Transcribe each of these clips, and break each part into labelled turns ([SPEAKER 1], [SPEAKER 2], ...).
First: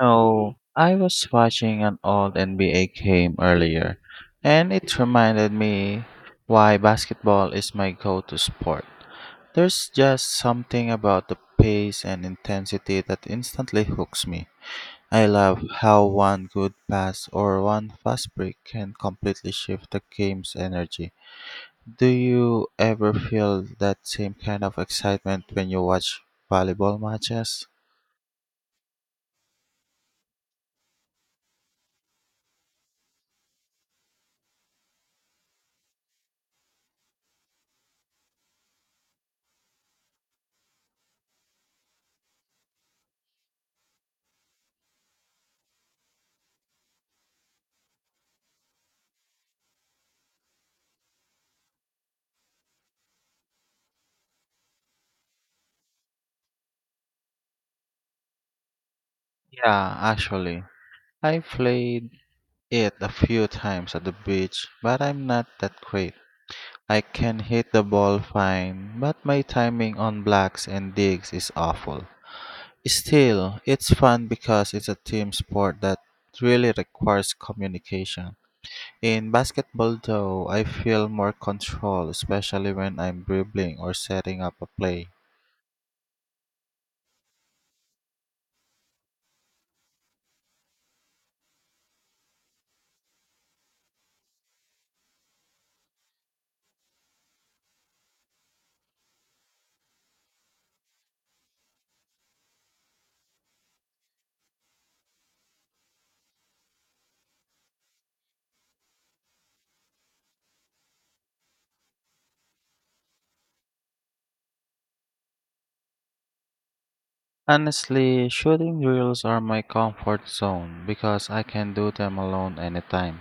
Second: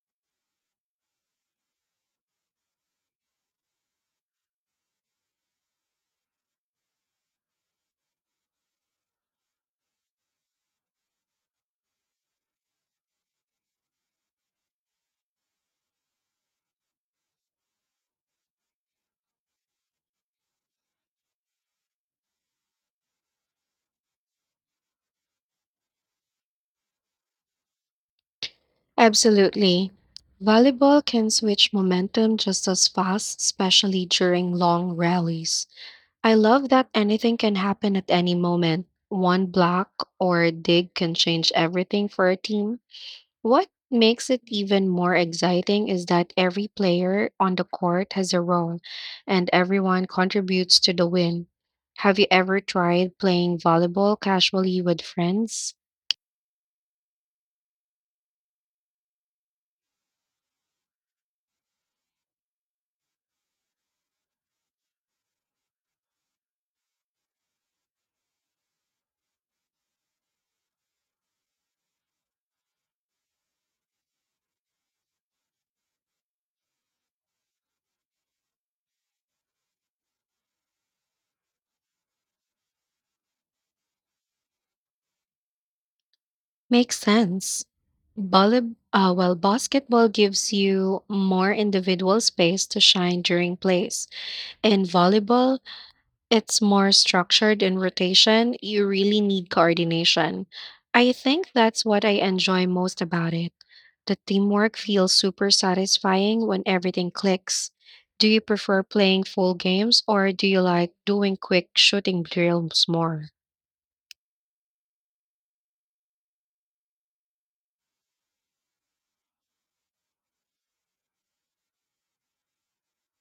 [SPEAKER 1] No, I was watching an old NBA game earlier, and it reminded me why basketball is my go to sport. There's just something about the pace and intensity that instantly hooks me. I love how one good pass or one fast break can completely shift the game's energy. Do you ever feel that same kind of excitement when you watch volleyball matches?
[SPEAKER 2] Absolutely. Volleyball can switch momentum just as fast, especially during long rallies. I love that anything can happen at any moment. One block or dig can change everything for a team. What makes it even more exciting is that every player on the court has a role and everyone contributes to the win. Have you ever tried playing volleyball casually with friends?
[SPEAKER 1] Yeah, actually. I played it a few times at the beach, but I'm not that great. I can hit the ball fine, but my timing on blocks and digs is awful. Still, it's fun because it's a team sport that really requires communication. In basketball, though, I feel more control, especially when I'm dribbling or setting up a play.
[SPEAKER 2] Makes sense. Basketball gives you more individual space to shine during plays. In volleyball, it's more structured in rotation. You really need coordination. I think that's what I enjoy most about it. The teamwork feels super satisfying when everything clicks. Do you prefer playing full games or do you like doing quick shooting drills more?
[SPEAKER 1] Honestly, shooting drills are my comfort zone because I can do them alone anytime.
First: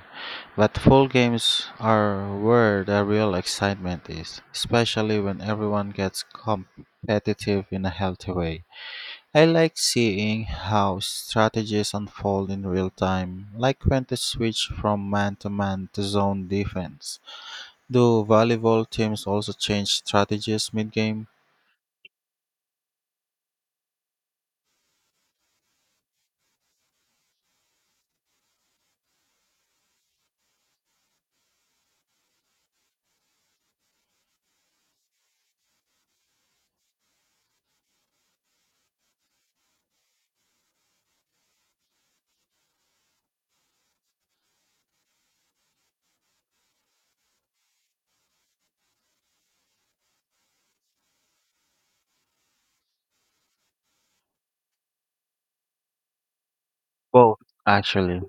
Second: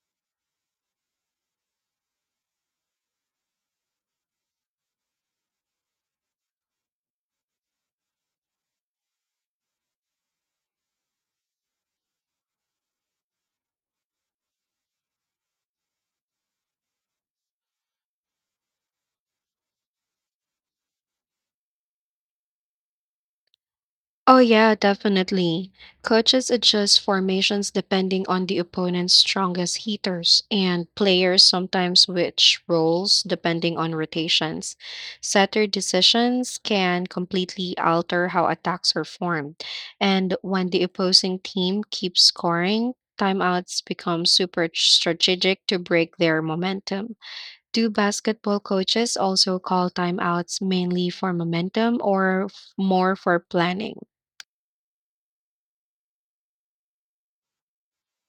[SPEAKER 1] But full games are where the real excitement is, especially when everyone gets competitive in a healthy way. I like seeing how strategies unfold in real time, like when to switch from man to man to zone defense. Do volleyball teams also change strategies mid game?
[SPEAKER 2] Oh, yeah, definitely. Coaches adjust formations depending on the opponent's strongest hitters, and players sometimes switch roles depending on rotations. Setter decisions can completely alter how attacks are formed, and when the opposing team keeps scoring, timeouts become super strategic to break their momentum. Do basketball coaches also call timeouts mainly for momentum or more for planning?
[SPEAKER 1] Both, actually.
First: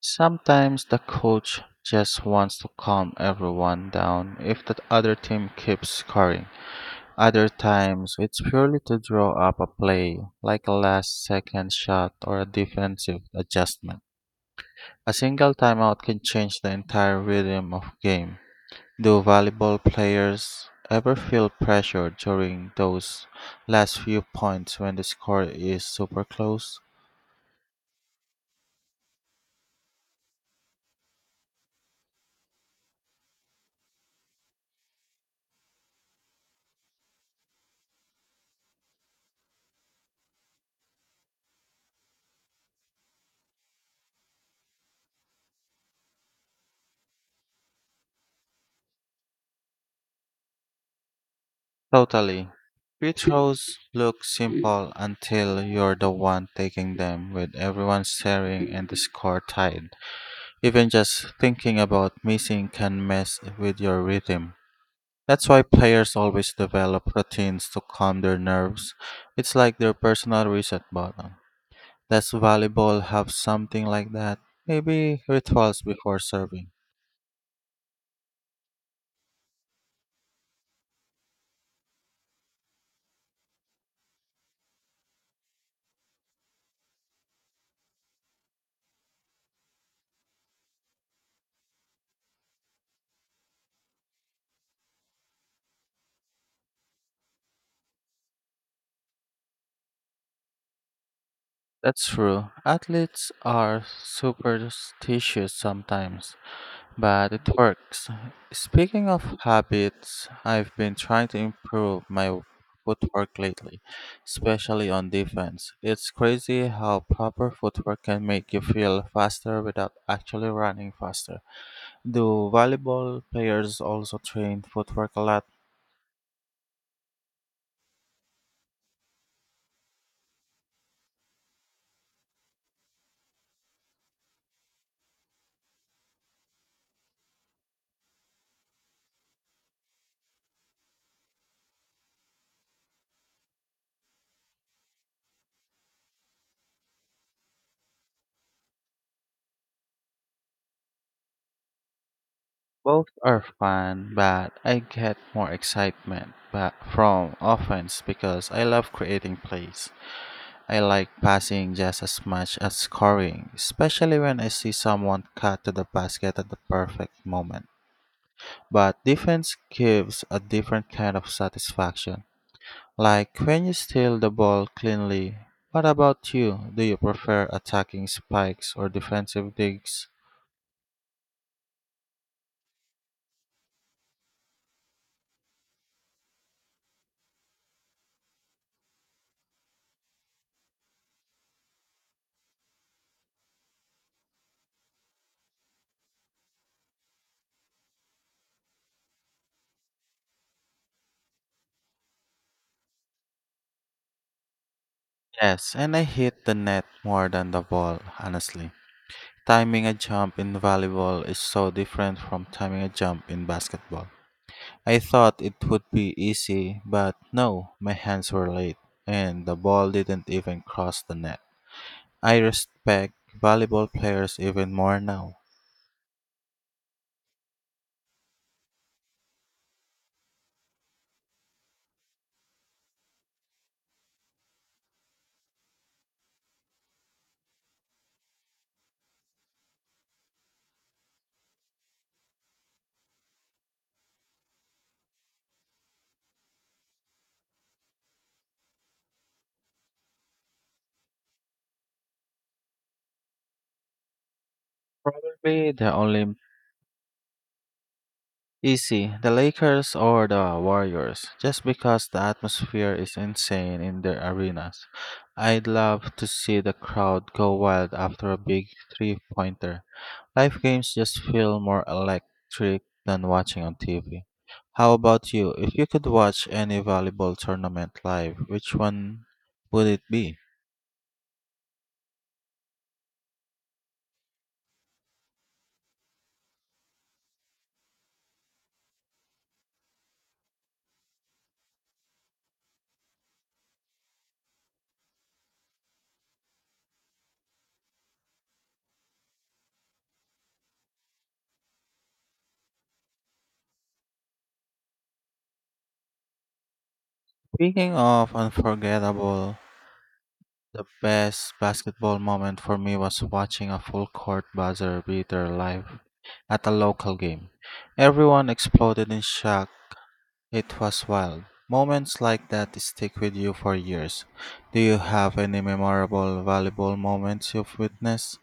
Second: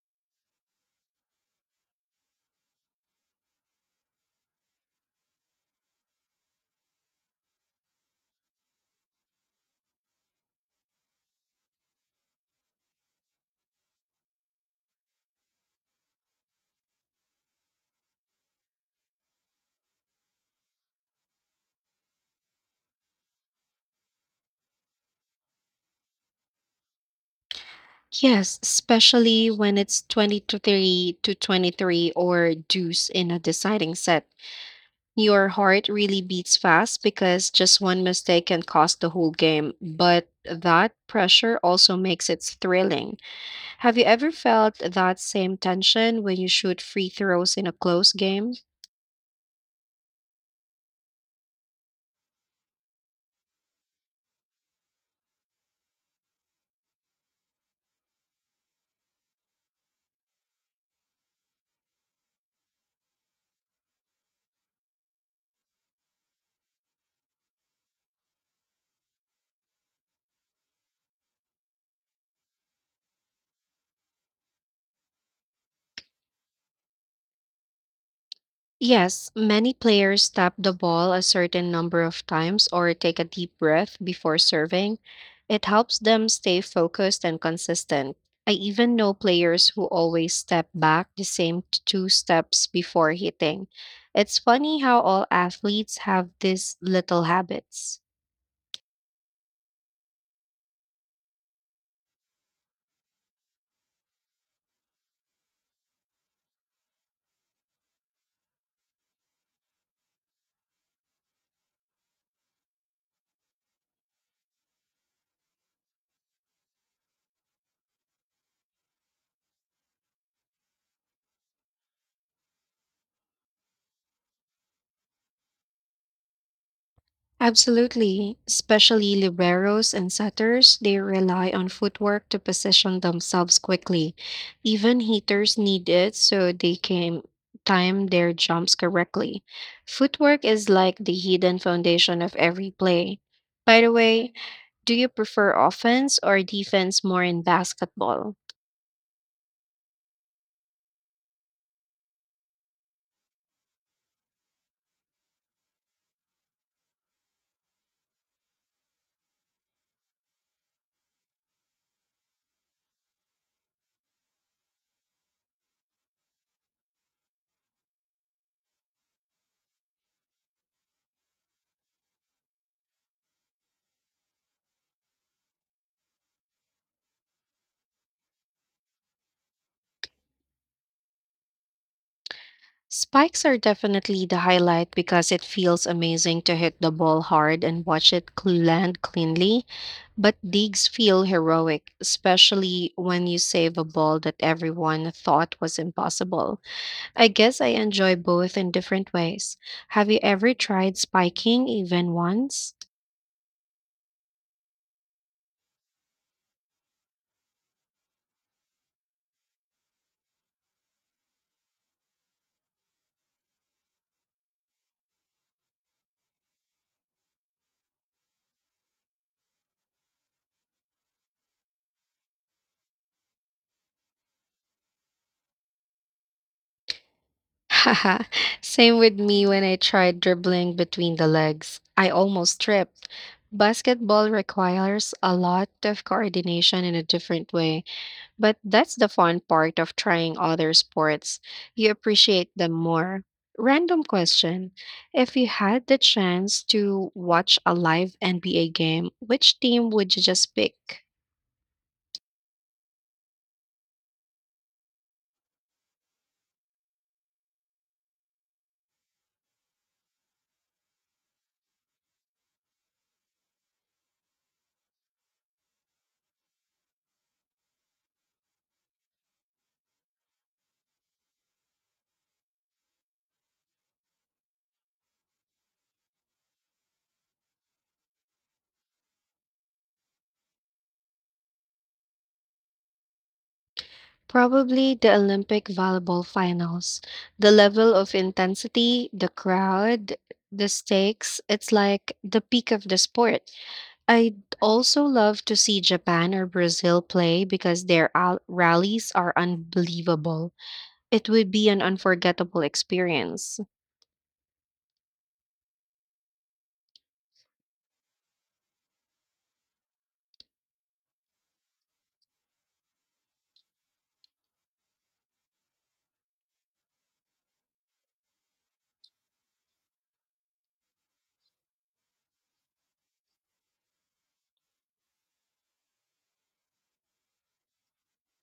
[SPEAKER 1] Sometimes the coach just wants to calm everyone down if the other team keeps scoring. Other times, it's purely to draw up a play, like a last second shot or a defensive adjustment. A single timeout can change the entire rhythm of game. Do volleyball players ever feel pressure during those last few points when the score is super close?
[SPEAKER 2] Yes, especially when it's 23 to 23 or deuce in a deciding set. Your heart really beats fast because just one mistake can cost the whole game, but that pressure also makes it thrilling. Have you ever felt that same tension when you shoot free throws in a close game?
[SPEAKER 1] Totally. Free throws look simple until you're the one taking them with everyone staring and the score tied. Even just thinking about missing can mess with your rhythm. That's why players always develop routines to calm their nerves. It's like their personal reset button. Does volleyball have something like that? Maybe rituals before serving.
[SPEAKER 2] Yes, many players tap the ball a certain number of times or take a deep breath before serving. It helps them stay focused and consistent. I even know players who always step back the same two steps before hitting. It's funny how all athletes have these little habits.
[SPEAKER 1] That's true. Athletes are superstitious sometimes. But it works. Speaking of habits, I've been trying to improve my footwork lately, especially on defense. It's crazy how proper footwork can make you feel faster without actually running faster. Do volleyball players also train footwork a lot?
[SPEAKER 2] Absolutely, especially liberos and setters, they rely on footwork to position themselves quickly. Even hitters need it so they can time their jumps correctly. Footwork is like the hidden foundation of every play. By the way, do you prefer offense or defense more in basketball?
[SPEAKER 1] Both are fun, but I get more excitement but from offense because I love creating plays. I like passing just as much as scoring, especially when I see someone cut to the basket at the perfect moment. But defense gives a different kind of satisfaction, like when you steal the ball cleanly. What about you? Do you prefer attacking spikes or defensive digs?
[SPEAKER 2] Spikes are definitely the highlight because it feels amazing to hit the ball hard and watch it land cleanly. But digs feel heroic, especially when you save a ball that everyone thought was impossible. I guess I enjoy both in different ways. Have you ever tried spiking even once?
[SPEAKER 1] Yes, and I hit the net more than the ball, honestly. Timing a jump in volleyball is so different from timing a jump in basketball. I thought it would be easy, but no, my hands were late, and the ball didn't even cross the net. I respect volleyball players even more now.
[SPEAKER 2] Haha, same with me when I tried dribbling between the legs. I almost tripped. Basketball requires a lot of coordination in a different way, but that's the fun part of trying other sports. You appreciate them more. Random question. If you had the chance to watch a live NBA game, which team would you just pick?
[SPEAKER 1] Probably the only easy, the Lakers or the Warriors, just because the atmosphere is insane in their arenas. I'd love to see the crowd go wild after a big three pointer. Live games just feel more electric than watching on TV. How about you? If you could watch any volleyball tournament live, which one would it be?
[SPEAKER 2] Probably the Olympic volleyball finals. The level of intensity, the crowd, the stakes, it's like the peak of the sport. I'd also love to see Japan or Brazil play because their rallies are unbelievable. It would be an unforgettable experience.
[SPEAKER 1] Speaking of unforgettable, the best basketball moment for me was watching a full court buzzer beater live at a local game. Everyone exploded in shock. It was wild. Moments like that stick with you for years. Do you have any memorable volleyball moments you've witnessed?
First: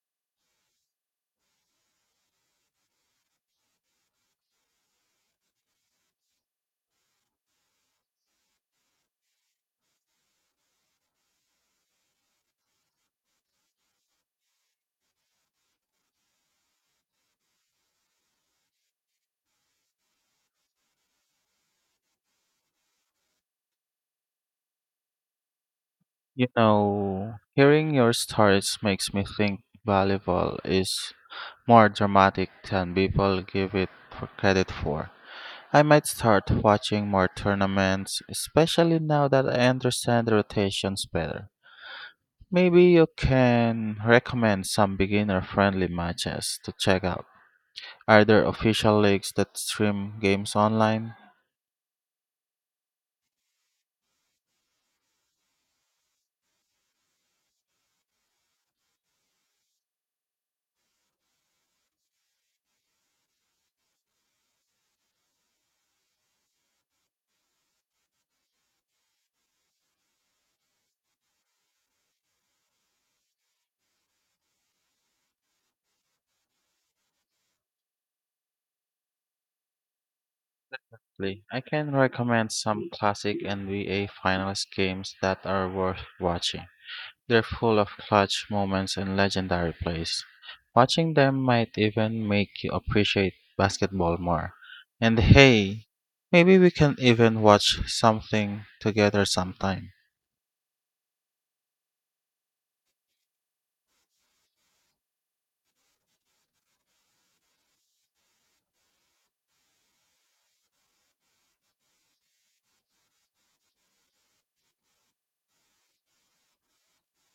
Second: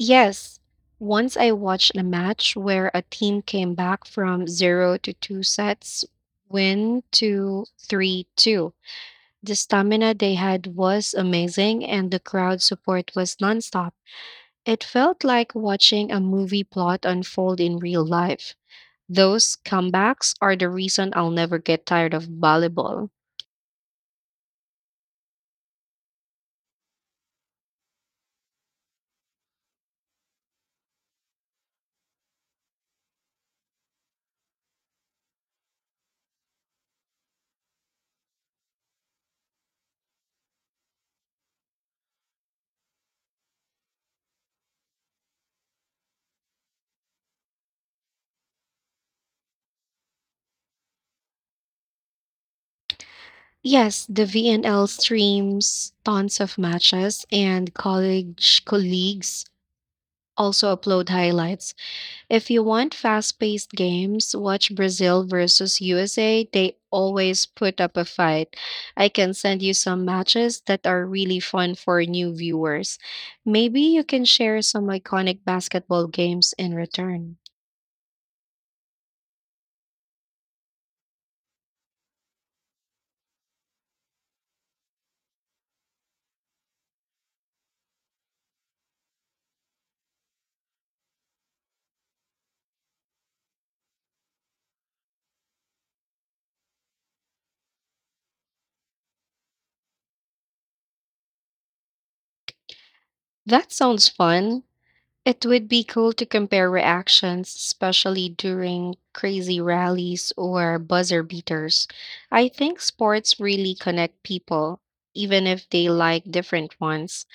[SPEAKER 2] Yes, once I watched a match where a team came back from 0 to 2 sets, win to 3-2. The stamina they had was amazing, and the crowd support was nonstop. It felt like watching a movie plot unfold in real life. Those comebacks are the reason I'll never get tired of volleyball.
[SPEAKER 1] You know, hearing your stories makes me think volleyball is more dramatic than people give it for credit for. I might start watching more tournaments, especially now that I understand the rotations better. Maybe you can recommend some beginner friendly matches to check out. Are there official leagues that stream games online?
[SPEAKER 2] Yes, the VNL streams tons of matches, and college colleagues also upload highlights. If you want fast-paced games, watch Brazil versus USA. They always put up a fight. I can send you some matches that are really fun for new viewers. Maybe you can share some iconic basketball games in return.
[SPEAKER 1] Lee, I can recommend some classic NBA finals games that are worth watching. They're full of clutch moments and legendary plays. Watching them might even make you appreciate basketball more. And hey, maybe we can even watch something together sometime.
[SPEAKER 2] That sounds fun. It would be cool to compare reactions, especially during crazy rallies or buzzer beaters. I think sports really connect people, even if they like different ones.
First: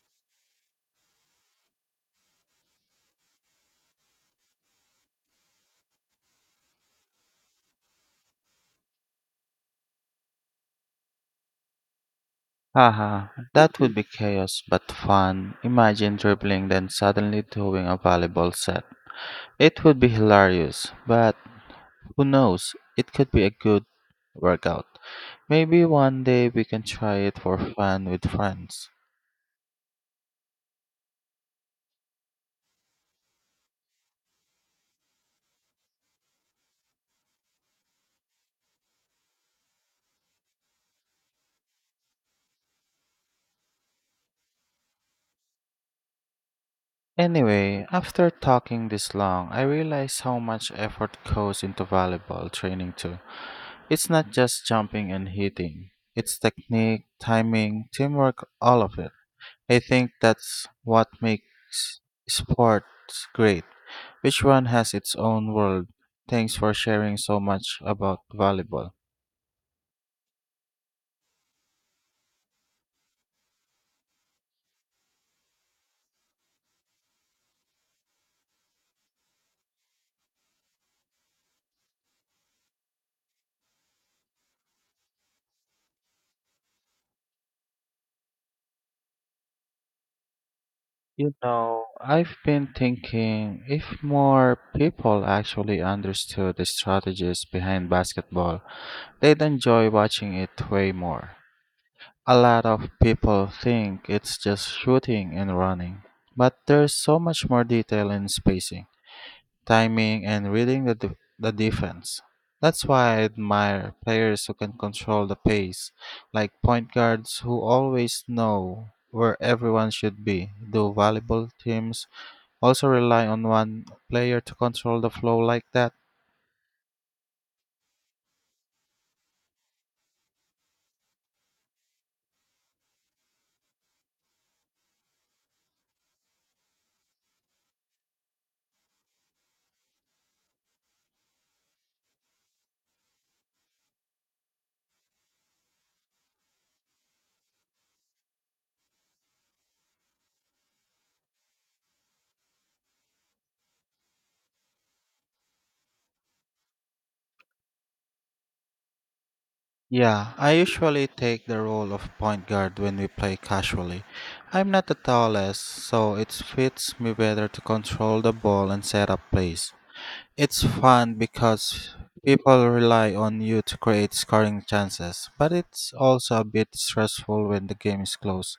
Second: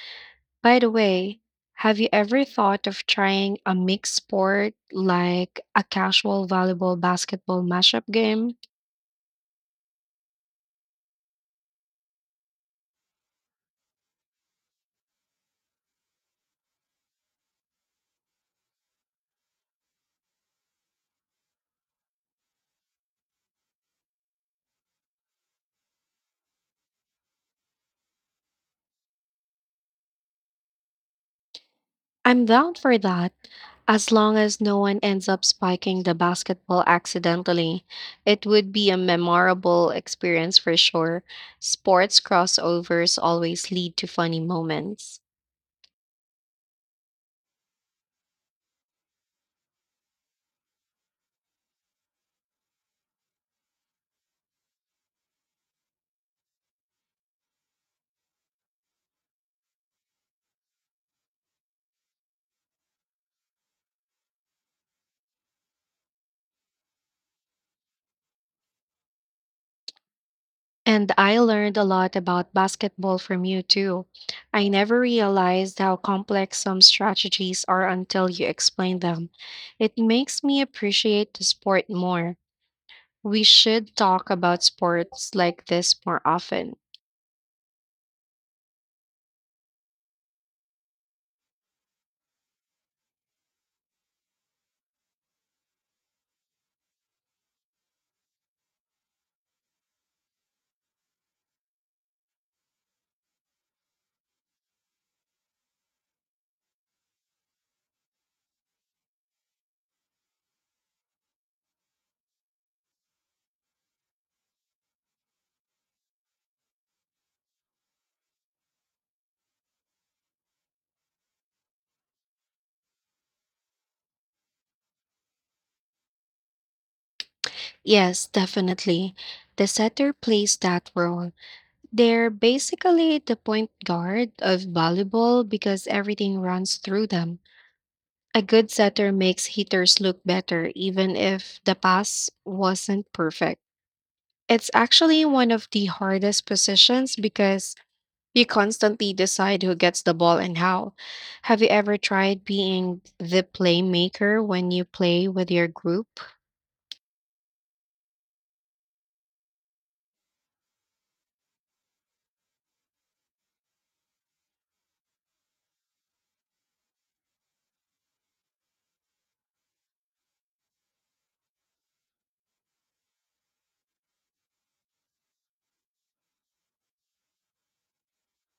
[SPEAKER 2] By the way, have you ever thought of trying a mixed sport like a casual volleyball basketball mashup game?
[SPEAKER 1] Haha, that would be chaos but fun. Imagine dribbling then suddenly doing a volleyball set. It would be hilarious, but who knows? It could be a good workout. Maybe one day we can try it for fun with friends.
[SPEAKER 2] I'm down for that. As long as no one ends up spiking the basketball accidentally, it would be a memorable experience for sure. Sports crossovers always lead to funny moments.
[SPEAKER 1] Anyway, after talking this long, I realize how much effort goes into volleyball training too. It's not just jumping and hitting. It's technique, timing, teamwork, all of it. I think that's what makes sports great. Each one has its own world. Thanks for sharing so much about volleyball.
[SPEAKER 2] And I learned a lot about basketball from you too. I never realized how complex some strategies are until you explain them. It makes me appreciate the sport more. We should talk about sports like this more often.
[SPEAKER 1] You know, I've been thinking if more people actually understood the strategies behind basketball, they'd enjoy watching it way more. A lot of people think it's just shooting and running, but there's so much more detail in spacing, timing, and reading the defense. That's why I admire players who can control the pace, like point guards who always know where everyone should be. Do volleyball teams also rely on one player to control the flow like that?
[SPEAKER 2] Yes, definitely. The setter plays that role. They're basically the point guard of volleyball because everything runs through them. A good setter makes hitters look better even if the pass wasn't perfect. It's actually one of the hardest positions because you constantly decide who gets the ball and how. Have you ever tried being the playmaker when you play with your group?
[SPEAKER 1] Yeah, I usually take the role of point guard when we play casually. I'm not the tallest, so it fits me better to control the ball and set up plays. It's fun because people rely on you to create scoring chances, but it's also a bit stressful when the game is close.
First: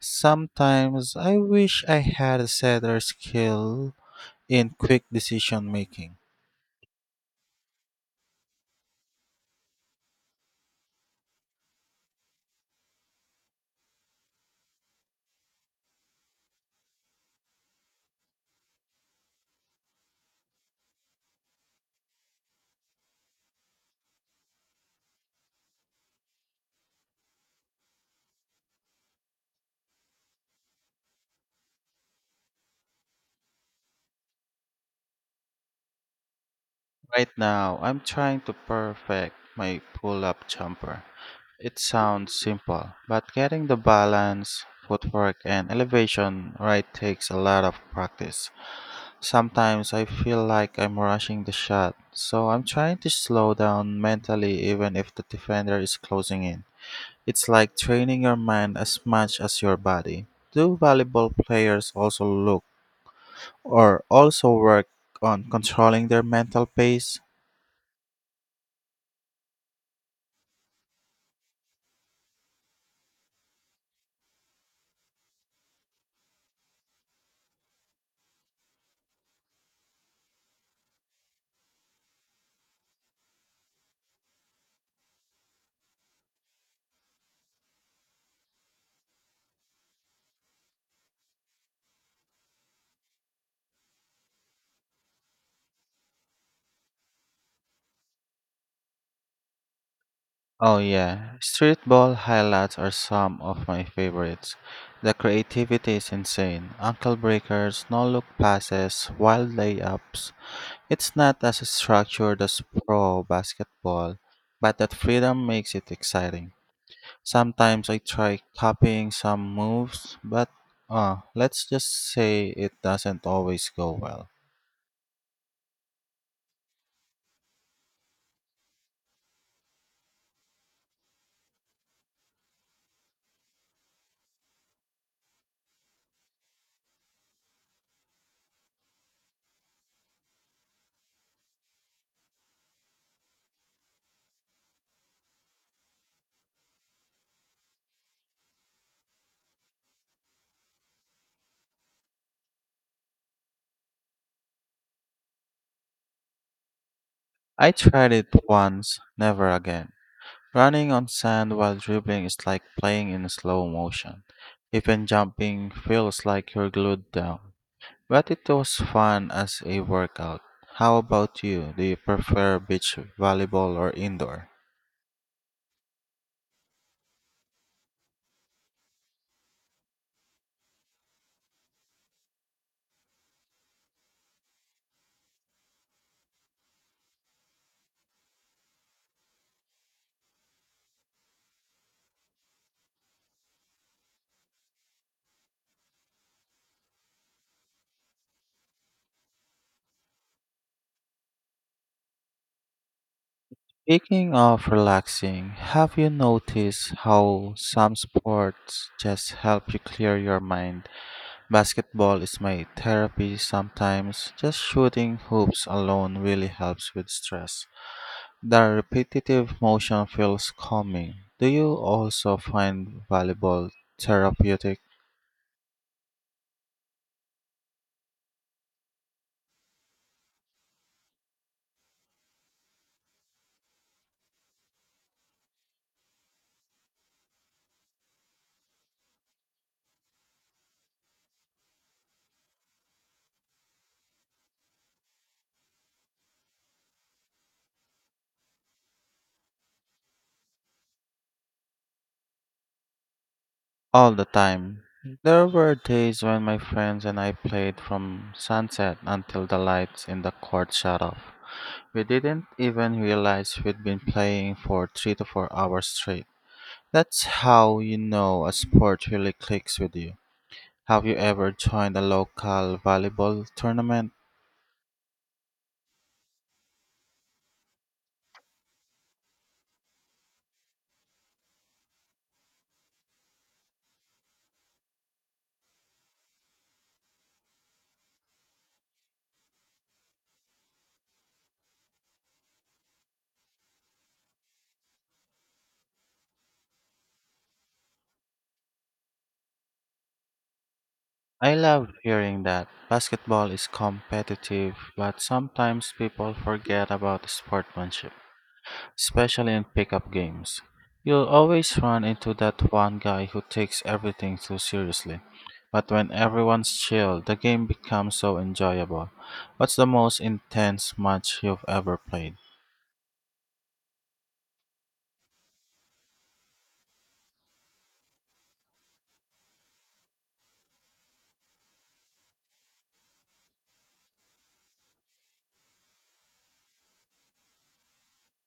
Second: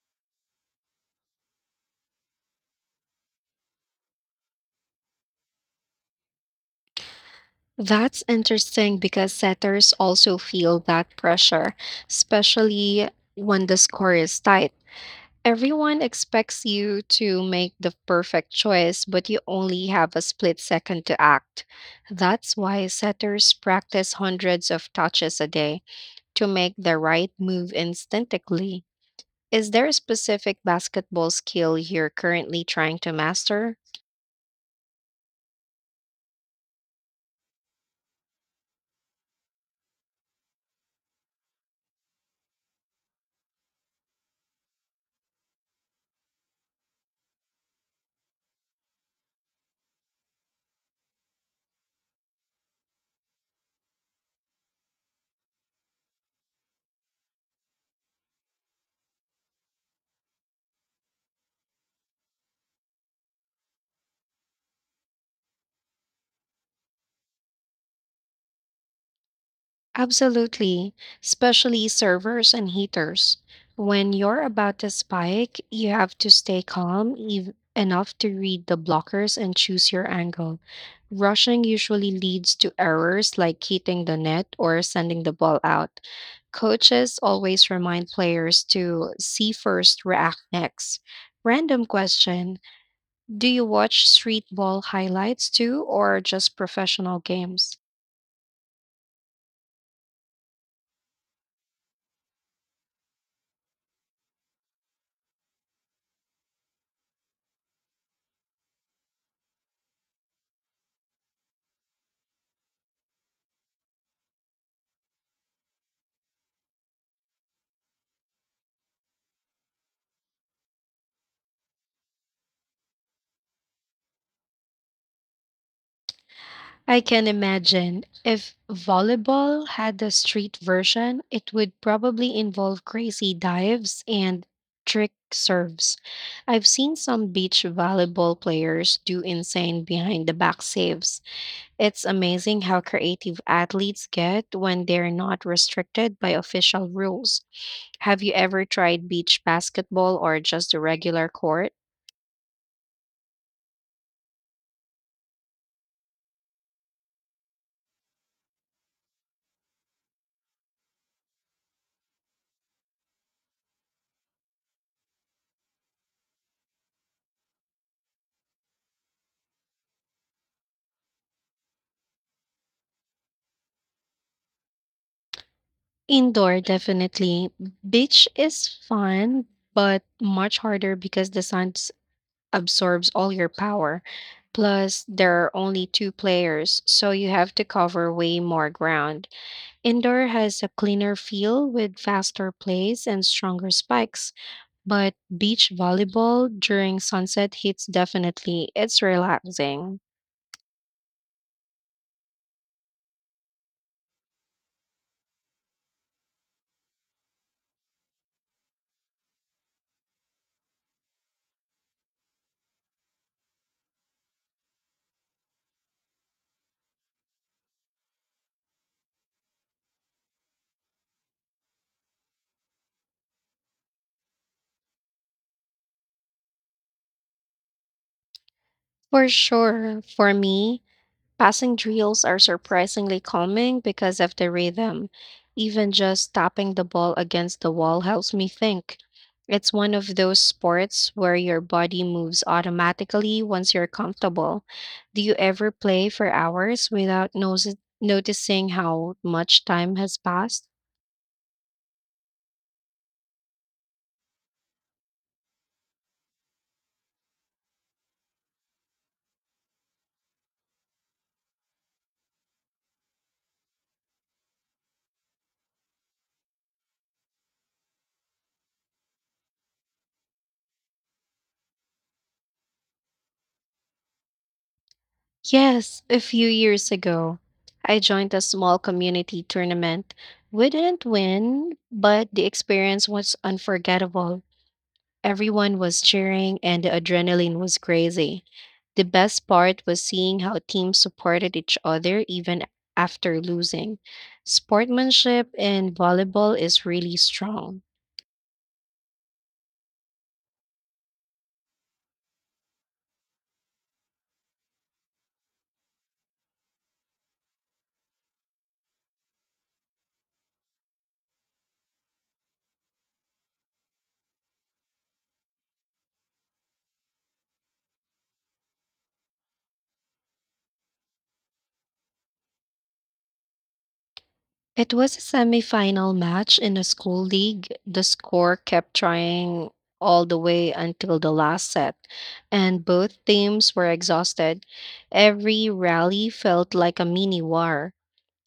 [SPEAKER 1] Sometimes I wish I had a setter skill in quick decision making.
[SPEAKER 2] That's interesting because setters also feel that pressure, especially when the score is tight. Everyone expects you to make the perfect choice, but you only have a split second to act. That's why setters practice hundreds of touches a day to make the right move instantly. Is there a specific basketball skill you're currently trying to master?
[SPEAKER 1] Right now, I'm trying to perfect my pull up jumper. It sounds simple, but getting the balance, footwork, and elevation right takes a lot of practice. Sometimes I feel like I'm rushing the shot, so I'm trying to slow down mentally even if the defender is closing in. It's like training your mind as much as your body. Do volleyball players also look or also work on controlling their mental pace?
[SPEAKER 2] Absolutely, especially servers and heaters. When you're about to spike, you have to stay calm enough to read the blockers and choose your angle. Rushing usually leads to errors like hitting the net or sending the ball out. Coaches always remind players to see first, react next. Random question. Do you watch street ball highlights too, or just professional games?
[SPEAKER 1] Oh yeah, streetball highlights are some of my favorites. The creativity is insane. Ankle breakers, no-look passes, wild layups. It's not as structured as pro basketball, but that freedom makes it exciting. Sometimes I try copying some moves, but let's just say it doesn't always go well.
[SPEAKER 2] I can imagine. If volleyball had a street version, it would probably involve crazy dives and trick serves. I've seen some beach volleyball players do insane behind the back saves. It's amazing how creative athletes get when they're not restricted by official rules. Have you ever tried beach basketball or just a regular court?
[SPEAKER 1] I tried it once, never again. Running on sand while dribbling is like playing in slow motion. Even jumping feels like you're glued down. But it was fun as a workout. How about you? Do you prefer beach volleyball or indoor?
[SPEAKER 2] Indoor, definitely. Beach is fun, but much harder because the absorbs all your power. Plus, there are only two players, so you have to cover way more ground. Indoor has a cleaner feel with faster plays and stronger spikes, but beach volleyball during sunset hits definitely. It's relaxing.
[SPEAKER 1] Speaking of relaxing, have you noticed how some sports just help you clear your mind? Basketball is my therapy sometimes. Just shooting hoops alone really helps with stress. The repetitive motion feels calming. Do you also find volleyball therapeutic?
[SPEAKER 2] For sure, for me, passing drills are surprisingly calming because of the rhythm. Even just tapping the ball against the wall helps me think. It's one of those sports where your body moves automatically once you're comfortable. Do you ever play for hours without noticing how much time has passed?
[SPEAKER 1] All the time. There were days when my friends and I played from sunset until the lights in the court shut off. We didn't even realize we'd been playing for 3 to 4 hours straight. That's how you know a sport really clicks with you. Have you ever joined a local volleyball tournament?
[SPEAKER 2] Yes, a few years ago, I joined a small community tournament. We didn't win, but the experience was unforgettable. Everyone was cheering and the adrenaline was crazy. The best part was seeing how teams supported each other even after losing. Sportsmanship in volleyball is really strong.
[SPEAKER 1] I love hearing that. Basketball is competitive, but sometimes people forget about sportsmanship, especially in pickup games. You'll always run into that one guy who takes everything too seriously. But when everyone's chill, the game becomes so enjoyable. What's the most intense match you've ever played?
[SPEAKER 2] It was a semifinal match in a school league. The score kept trying all the way until the last set, and both teams were exhausted. Every rally felt like a mini war.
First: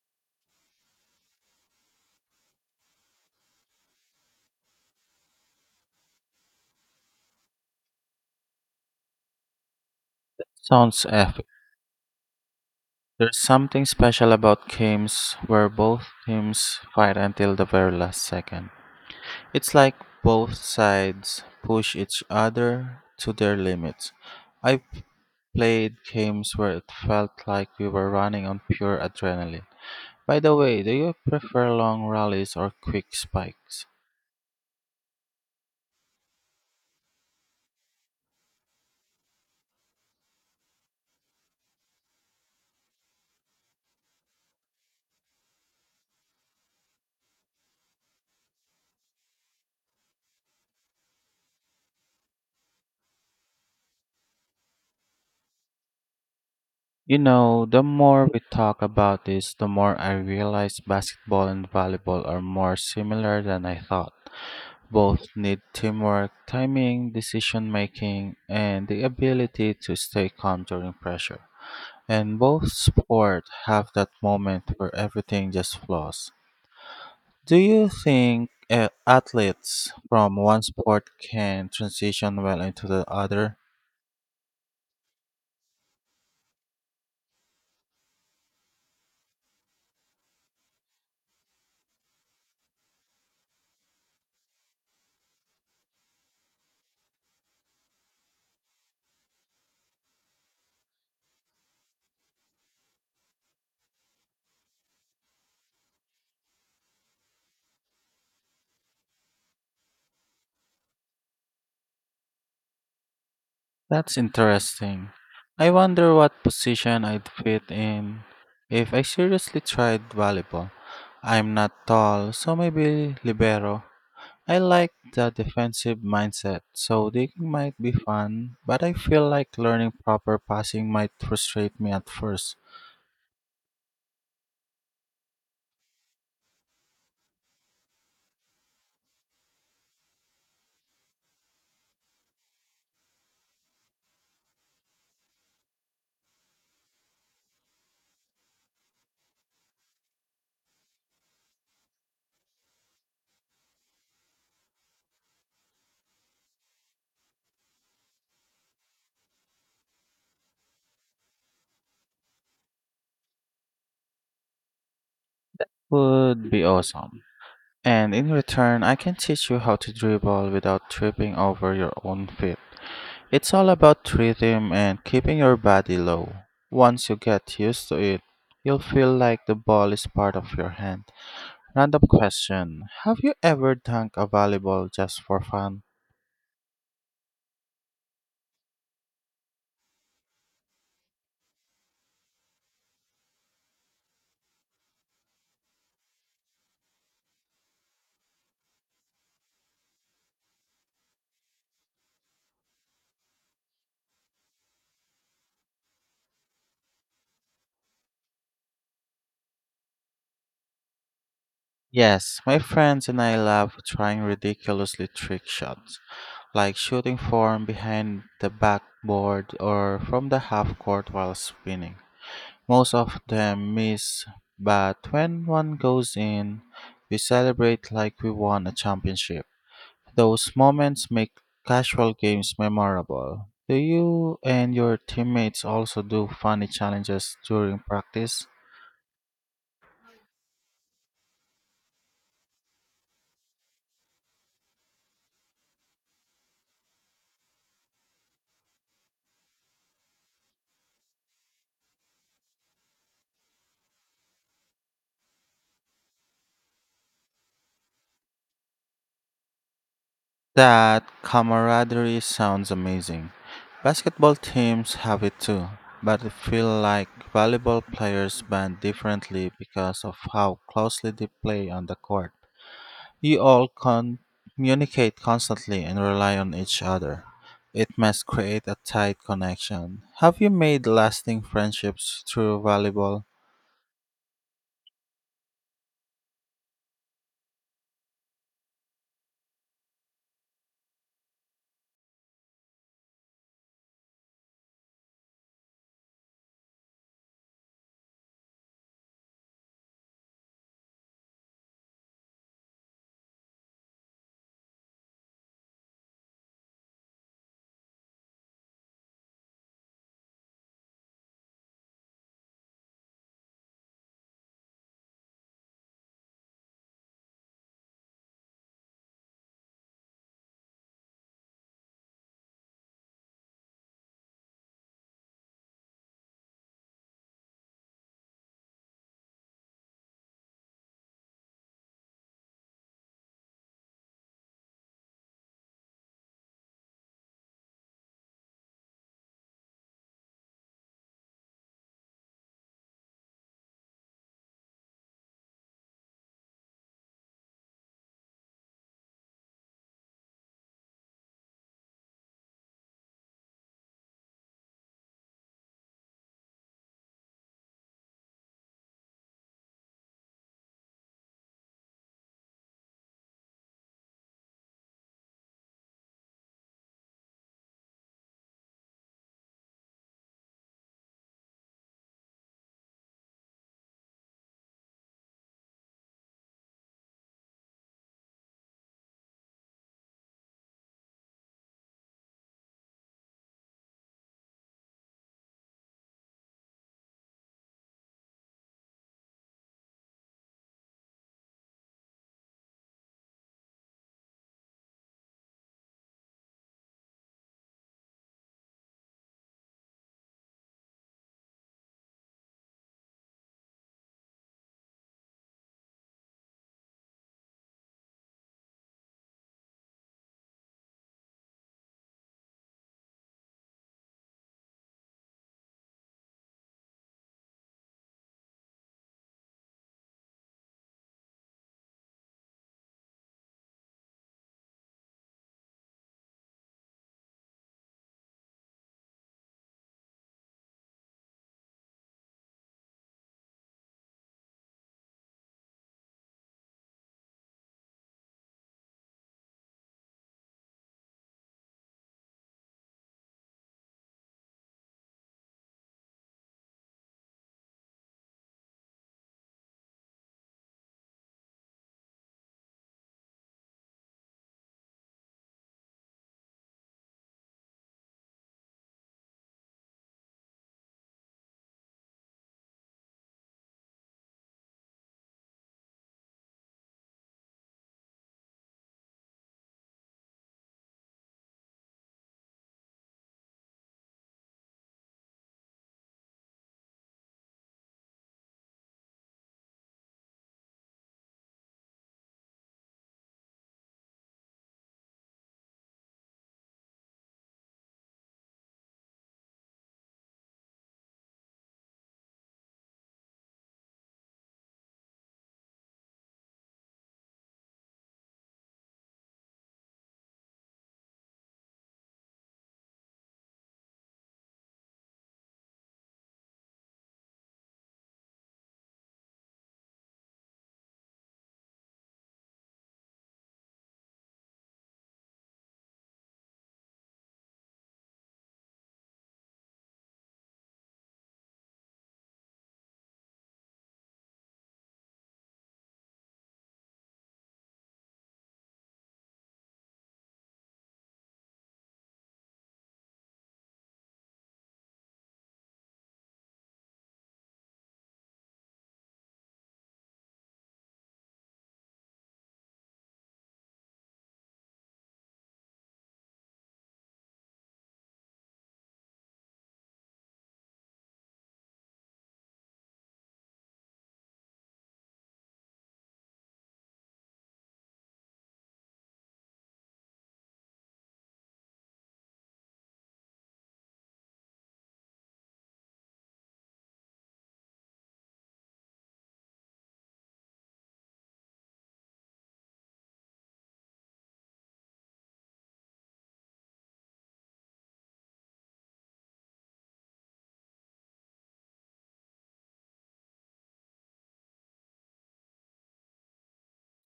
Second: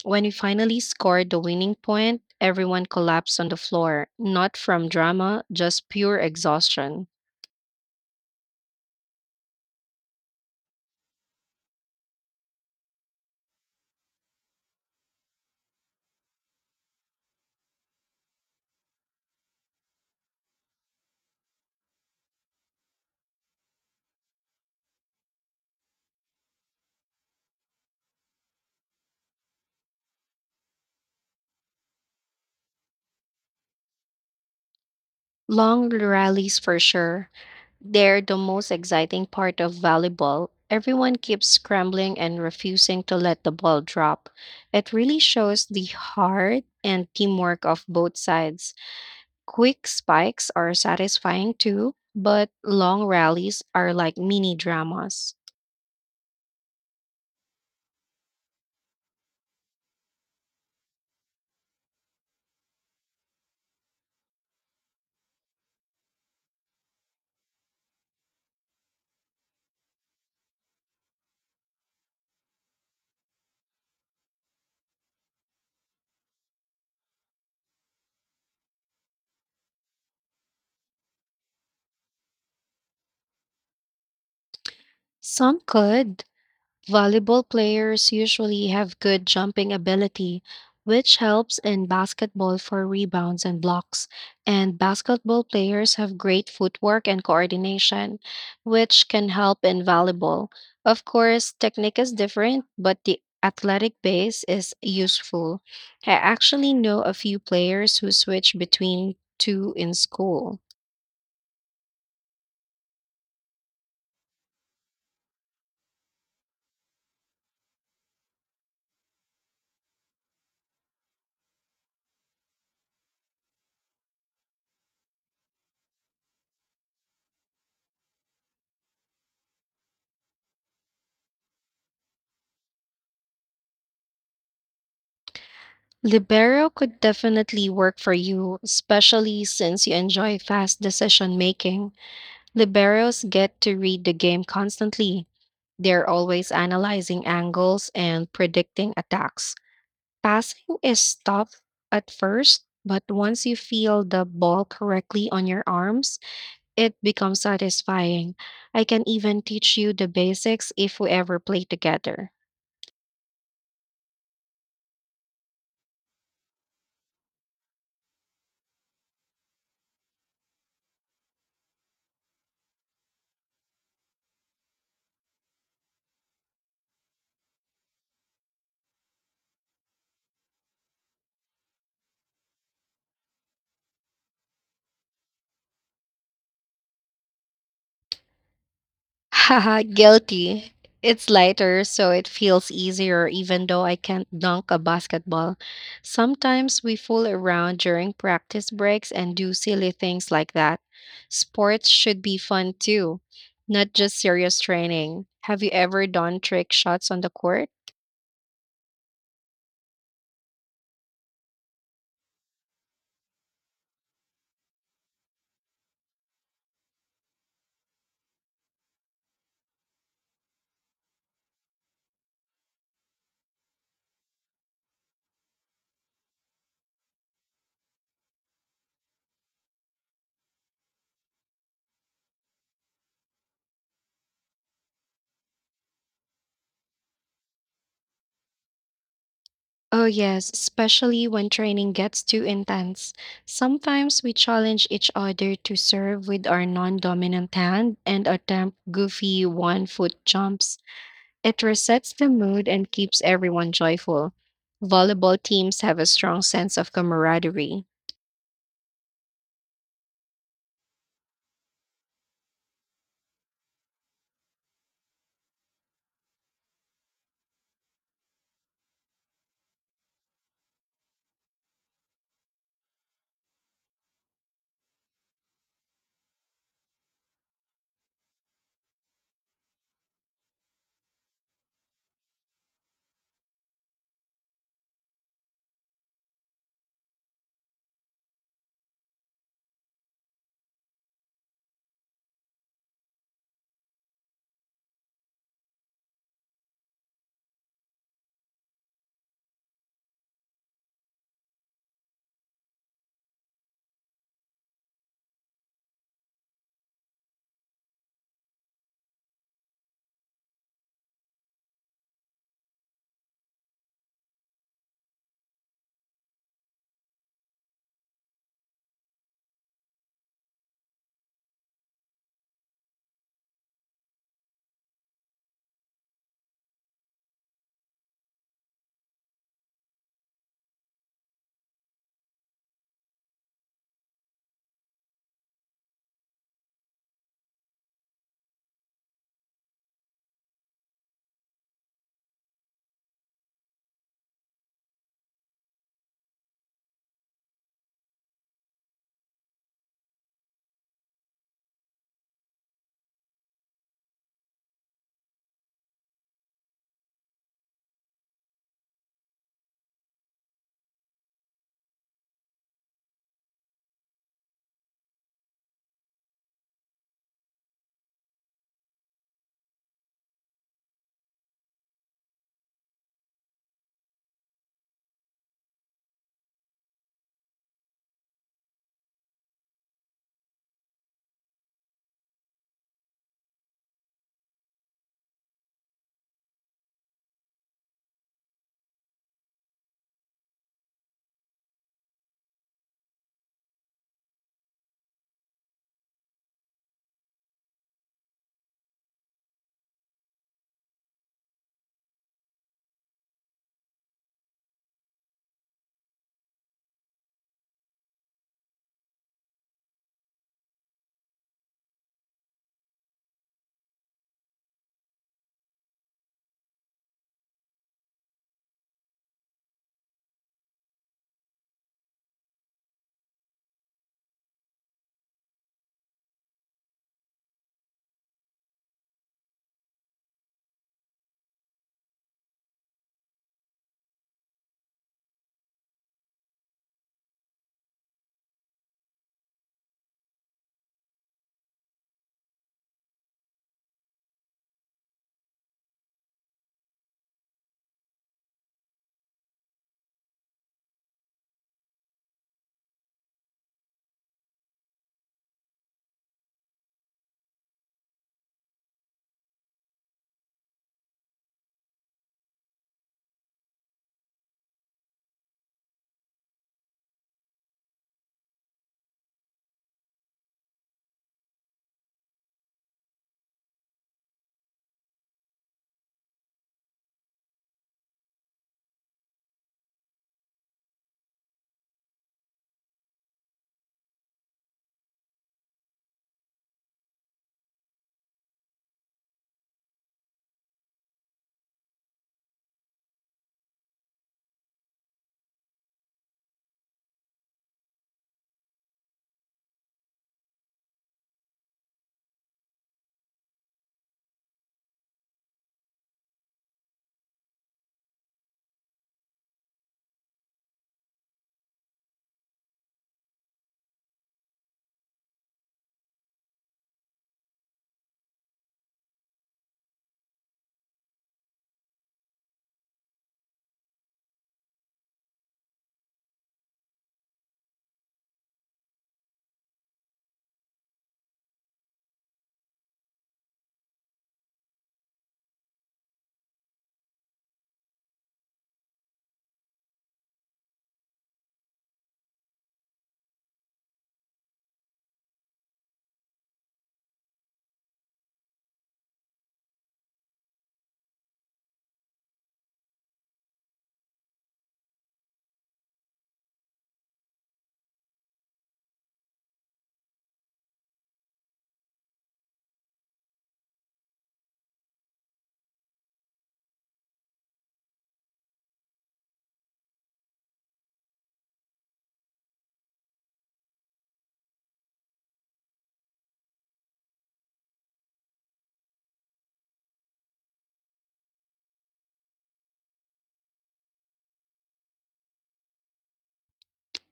[SPEAKER 2] When we finally scored the winning point, everyone collapsed on the floor, not from drama, just pure exhaustion.
[SPEAKER 1] Sounds epic. There's something special about games where both teams fight until the very last second. It's like both sides push each other to their limits. I've played games where it felt like we were running on pure adrenaline. By the way, do you prefer long rallies or quick spikes?
[SPEAKER 2] Long rallies for sure. They're the most exciting part of volleyball. Everyone keeps scrambling and refusing to let the ball drop. It really shows the heart and teamwork of both sides. Quick spikes are satisfying too, but long rallies are like mini dramas.
[SPEAKER 1] You know, the more we talk about this, the more I realize basketball and volleyball are more similar than I thought. Both need teamwork, timing, decision making, and the ability to stay calm during pressure. And both sports have that moment where everything just flows. Do you think athletes from one sport can transition well into the other?
[SPEAKER 2] Some could. Volleyball players usually have good jumping ability, which helps in basketball for rebounds and blocks. And basketball players have great footwork and coordination, which can help in volleyball. Of course, technique is different, but the athletic base is useful. I actually know a few players who switch between two in school.
[SPEAKER 1] That's interesting. I wonder what position I'd fit in if I seriously tried volleyball. I'm not tall, so maybe libero. I like the defensive mindset, so digging might be fun, but I feel like learning proper passing might frustrate me at first.
[SPEAKER 2] Libero could definitely work for you, especially since you enjoy fast decision making. Liberos get to read the game constantly. They're always analyzing angles and predicting attacks. Passing is tough at first, but once you feel the ball correctly on your arms, it becomes satisfying. I can even teach you the basics if we ever play together.
[SPEAKER 1] Would be awesome. And in return, I can teach you how to dribble without tripping over your own feet. It's all about rhythm and keeping your body low. Once you get used to it, you'll feel like the ball is part of your hand. Random question. Have you ever dunked a volleyball just for fun?
[SPEAKER 2] Haha, guilty. It's lighter, so it feels easier, even though I can't dunk a basketball. Sometimes we fool around during practice breaks and do silly things like that. Sports should be fun too, not just serious training. Have you ever done trick shots on the court?
[SPEAKER 1] Yes, my friends and I love trying ridiculously trick shots, like shooting from behind the backboard or from the half court while spinning. Most of them miss, but when one goes in, we celebrate like we won a championship. Those moments make casual games memorable. Do you and your teammates also do funny challenges during practice?
[SPEAKER 2] Oh, yes, especially when training gets too intense. Sometimes we challenge each other to serve with our non dominant hand and attempt goofy one foot jumps. It resets the mood and keeps everyone joyful. Volleyball teams have a strong sense of camaraderie.
[SPEAKER 1] That camaraderie sounds amazing. Basketball teams have it too, but I feel like volleyball players band differently because of how closely they play on the court. You all communicate constantly and rely on each other. It must create a tight connection. Have you made lasting friendships through volleyball?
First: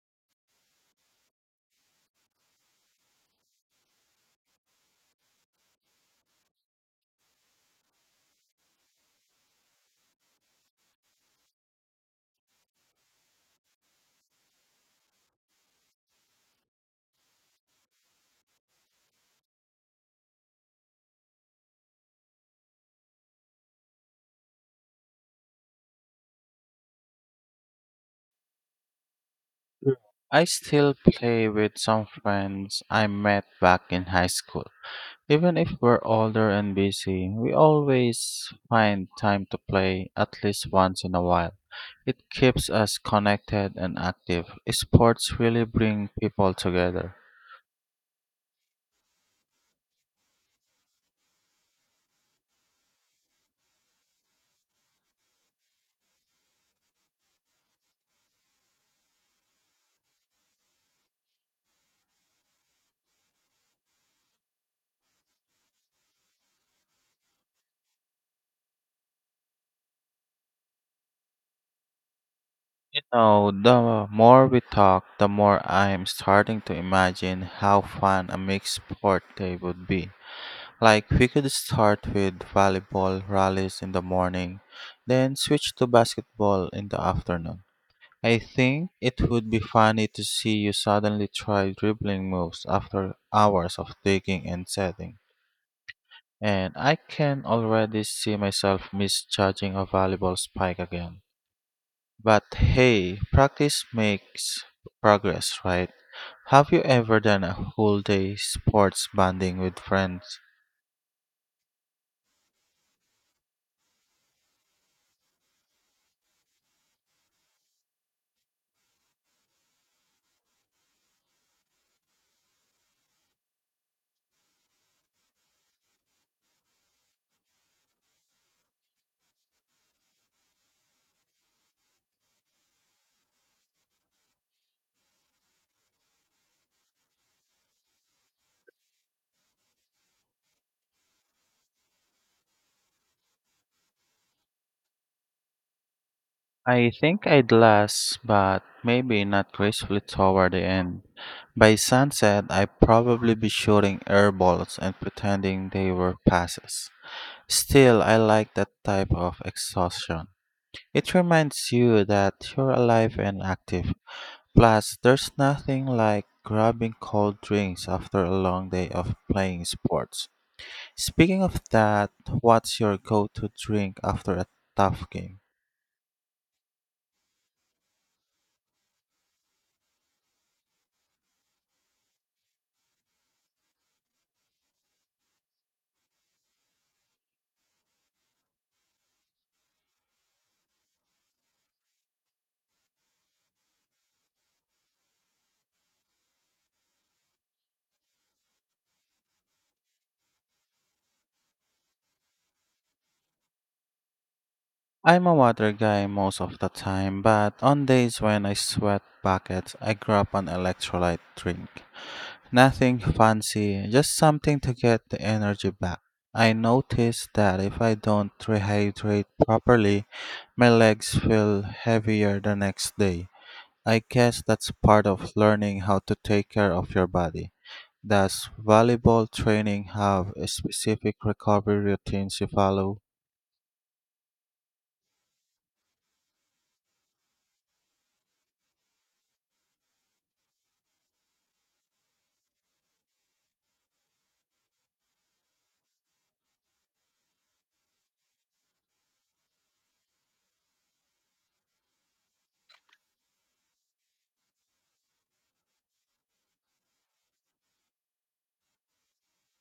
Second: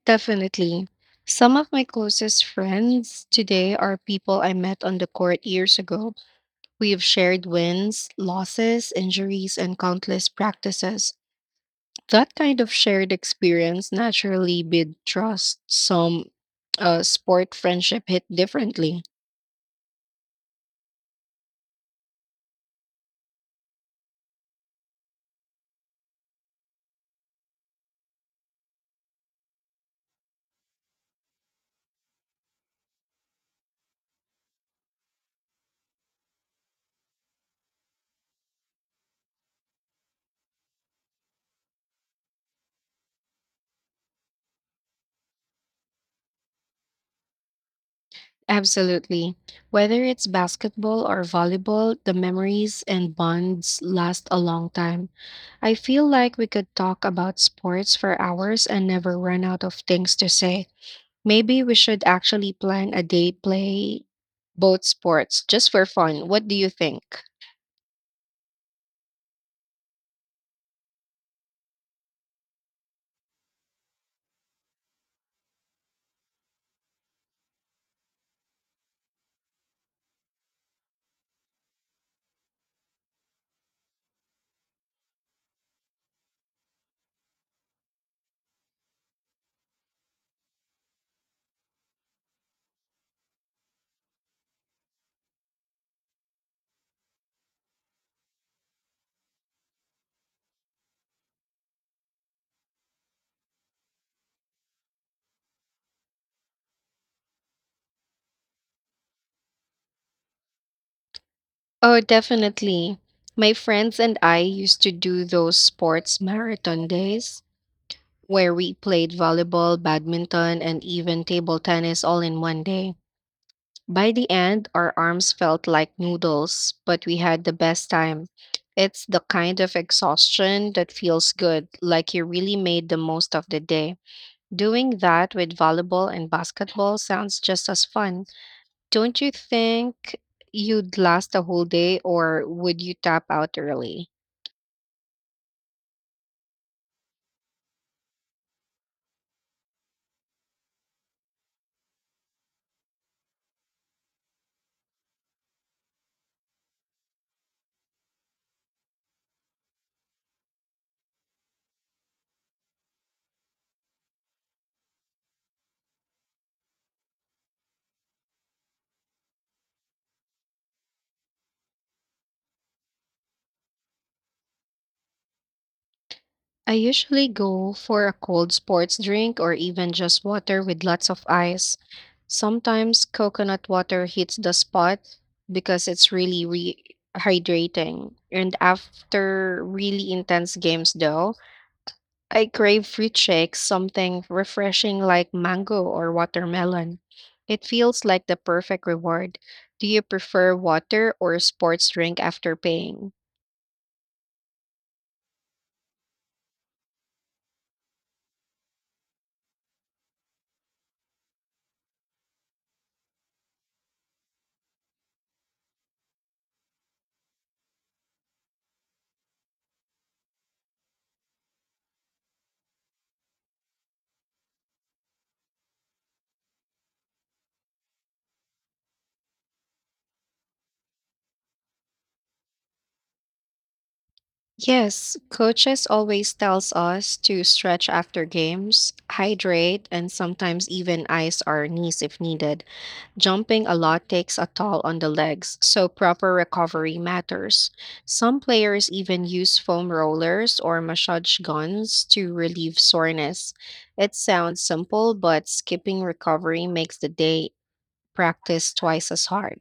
[SPEAKER 2] Definitely. Some of my closest friends today are people I met on the court years ago. We have shared wins, losses, injuries, and countless practices. That kind of shared experience naturally builds trust. Some sport friendship hit differently.
[SPEAKER 1] I still play with some friends I met back in high school. Even if we're older and busy, we always find time to play at least once in a while. It keeps us connected and active. Sports really bring people together.
[SPEAKER 2] Absolutely. Whether it's basketball or volleyball, the memories and bonds last a long time. I feel like we could talk about sports for hours and never run out of things to say. Maybe we should actually plan a day play both sports just for fun. What do you think?
[SPEAKER 1] You know, the more we talk, the more I'm starting to imagine how fun a mixed sport day would be. Like, we could start with volleyball rallies in the morning, then switch to basketball in the afternoon. I think it would be funny to see you suddenly try dribbling moves after hours of digging and setting. And I can already see myself misjudging a volleyball spike again. But hey, practice makes progress, right? Have you ever done a whole day sports bonding with friends?
[SPEAKER 2] Oh, definitely. My friends and I used to do those sports marathon days where we played volleyball, badminton, and even table tennis all in one day. By the end, our arms felt like noodles, but we had the best time. It's the kind of exhaustion that feels good, like you really made the most of the day. Doing that with volleyball and basketball sounds just as fun. Don't you think you'd last a whole day, or would you tap out early?
[SPEAKER 1] I think I'd last, but maybe not gracefully toward the end. By sunset, I'd probably be shooting air balls and pretending they were passes. Still, I like that type of exhaustion. It reminds you that you're alive and active. Plus, there's nothing like grabbing cold drinks after a long day of playing sports. Speaking of that, what's your go to drink after a tough game?
[SPEAKER 2] I usually go for a cold sports drink or even just water with lots of ice. Sometimes coconut water hits the spot because it's really rehydrating. And after really intense games, though, I crave fruit shakes, something refreshing like mango or watermelon. It feels like the perfect reward. Do you prefer water or sports drink after paying?
[SPEAKER 1] I'm a water guy most of the time, but on days when I sweat buckets, I grab an electrolyte drink. Nothing fancy, just something to get the energy back. I notice that if I don't rehydrate properly, my legs feel heavier the next day. I guess that's part of learning how to take care of your body. Does volleyball training have a specific recovery routines you follow?
[SPEAKER 2] Yes, coaches always tells us to stretch after games, hydrate, and sometimes even ice our knees if needed. Jumping a lot takes a toll on the legs, so proper recovery matters. Some players even use foam rollers or massage guns to relieve soreness. It sounds simple, but skipping recovery makes the day practice twice as hard.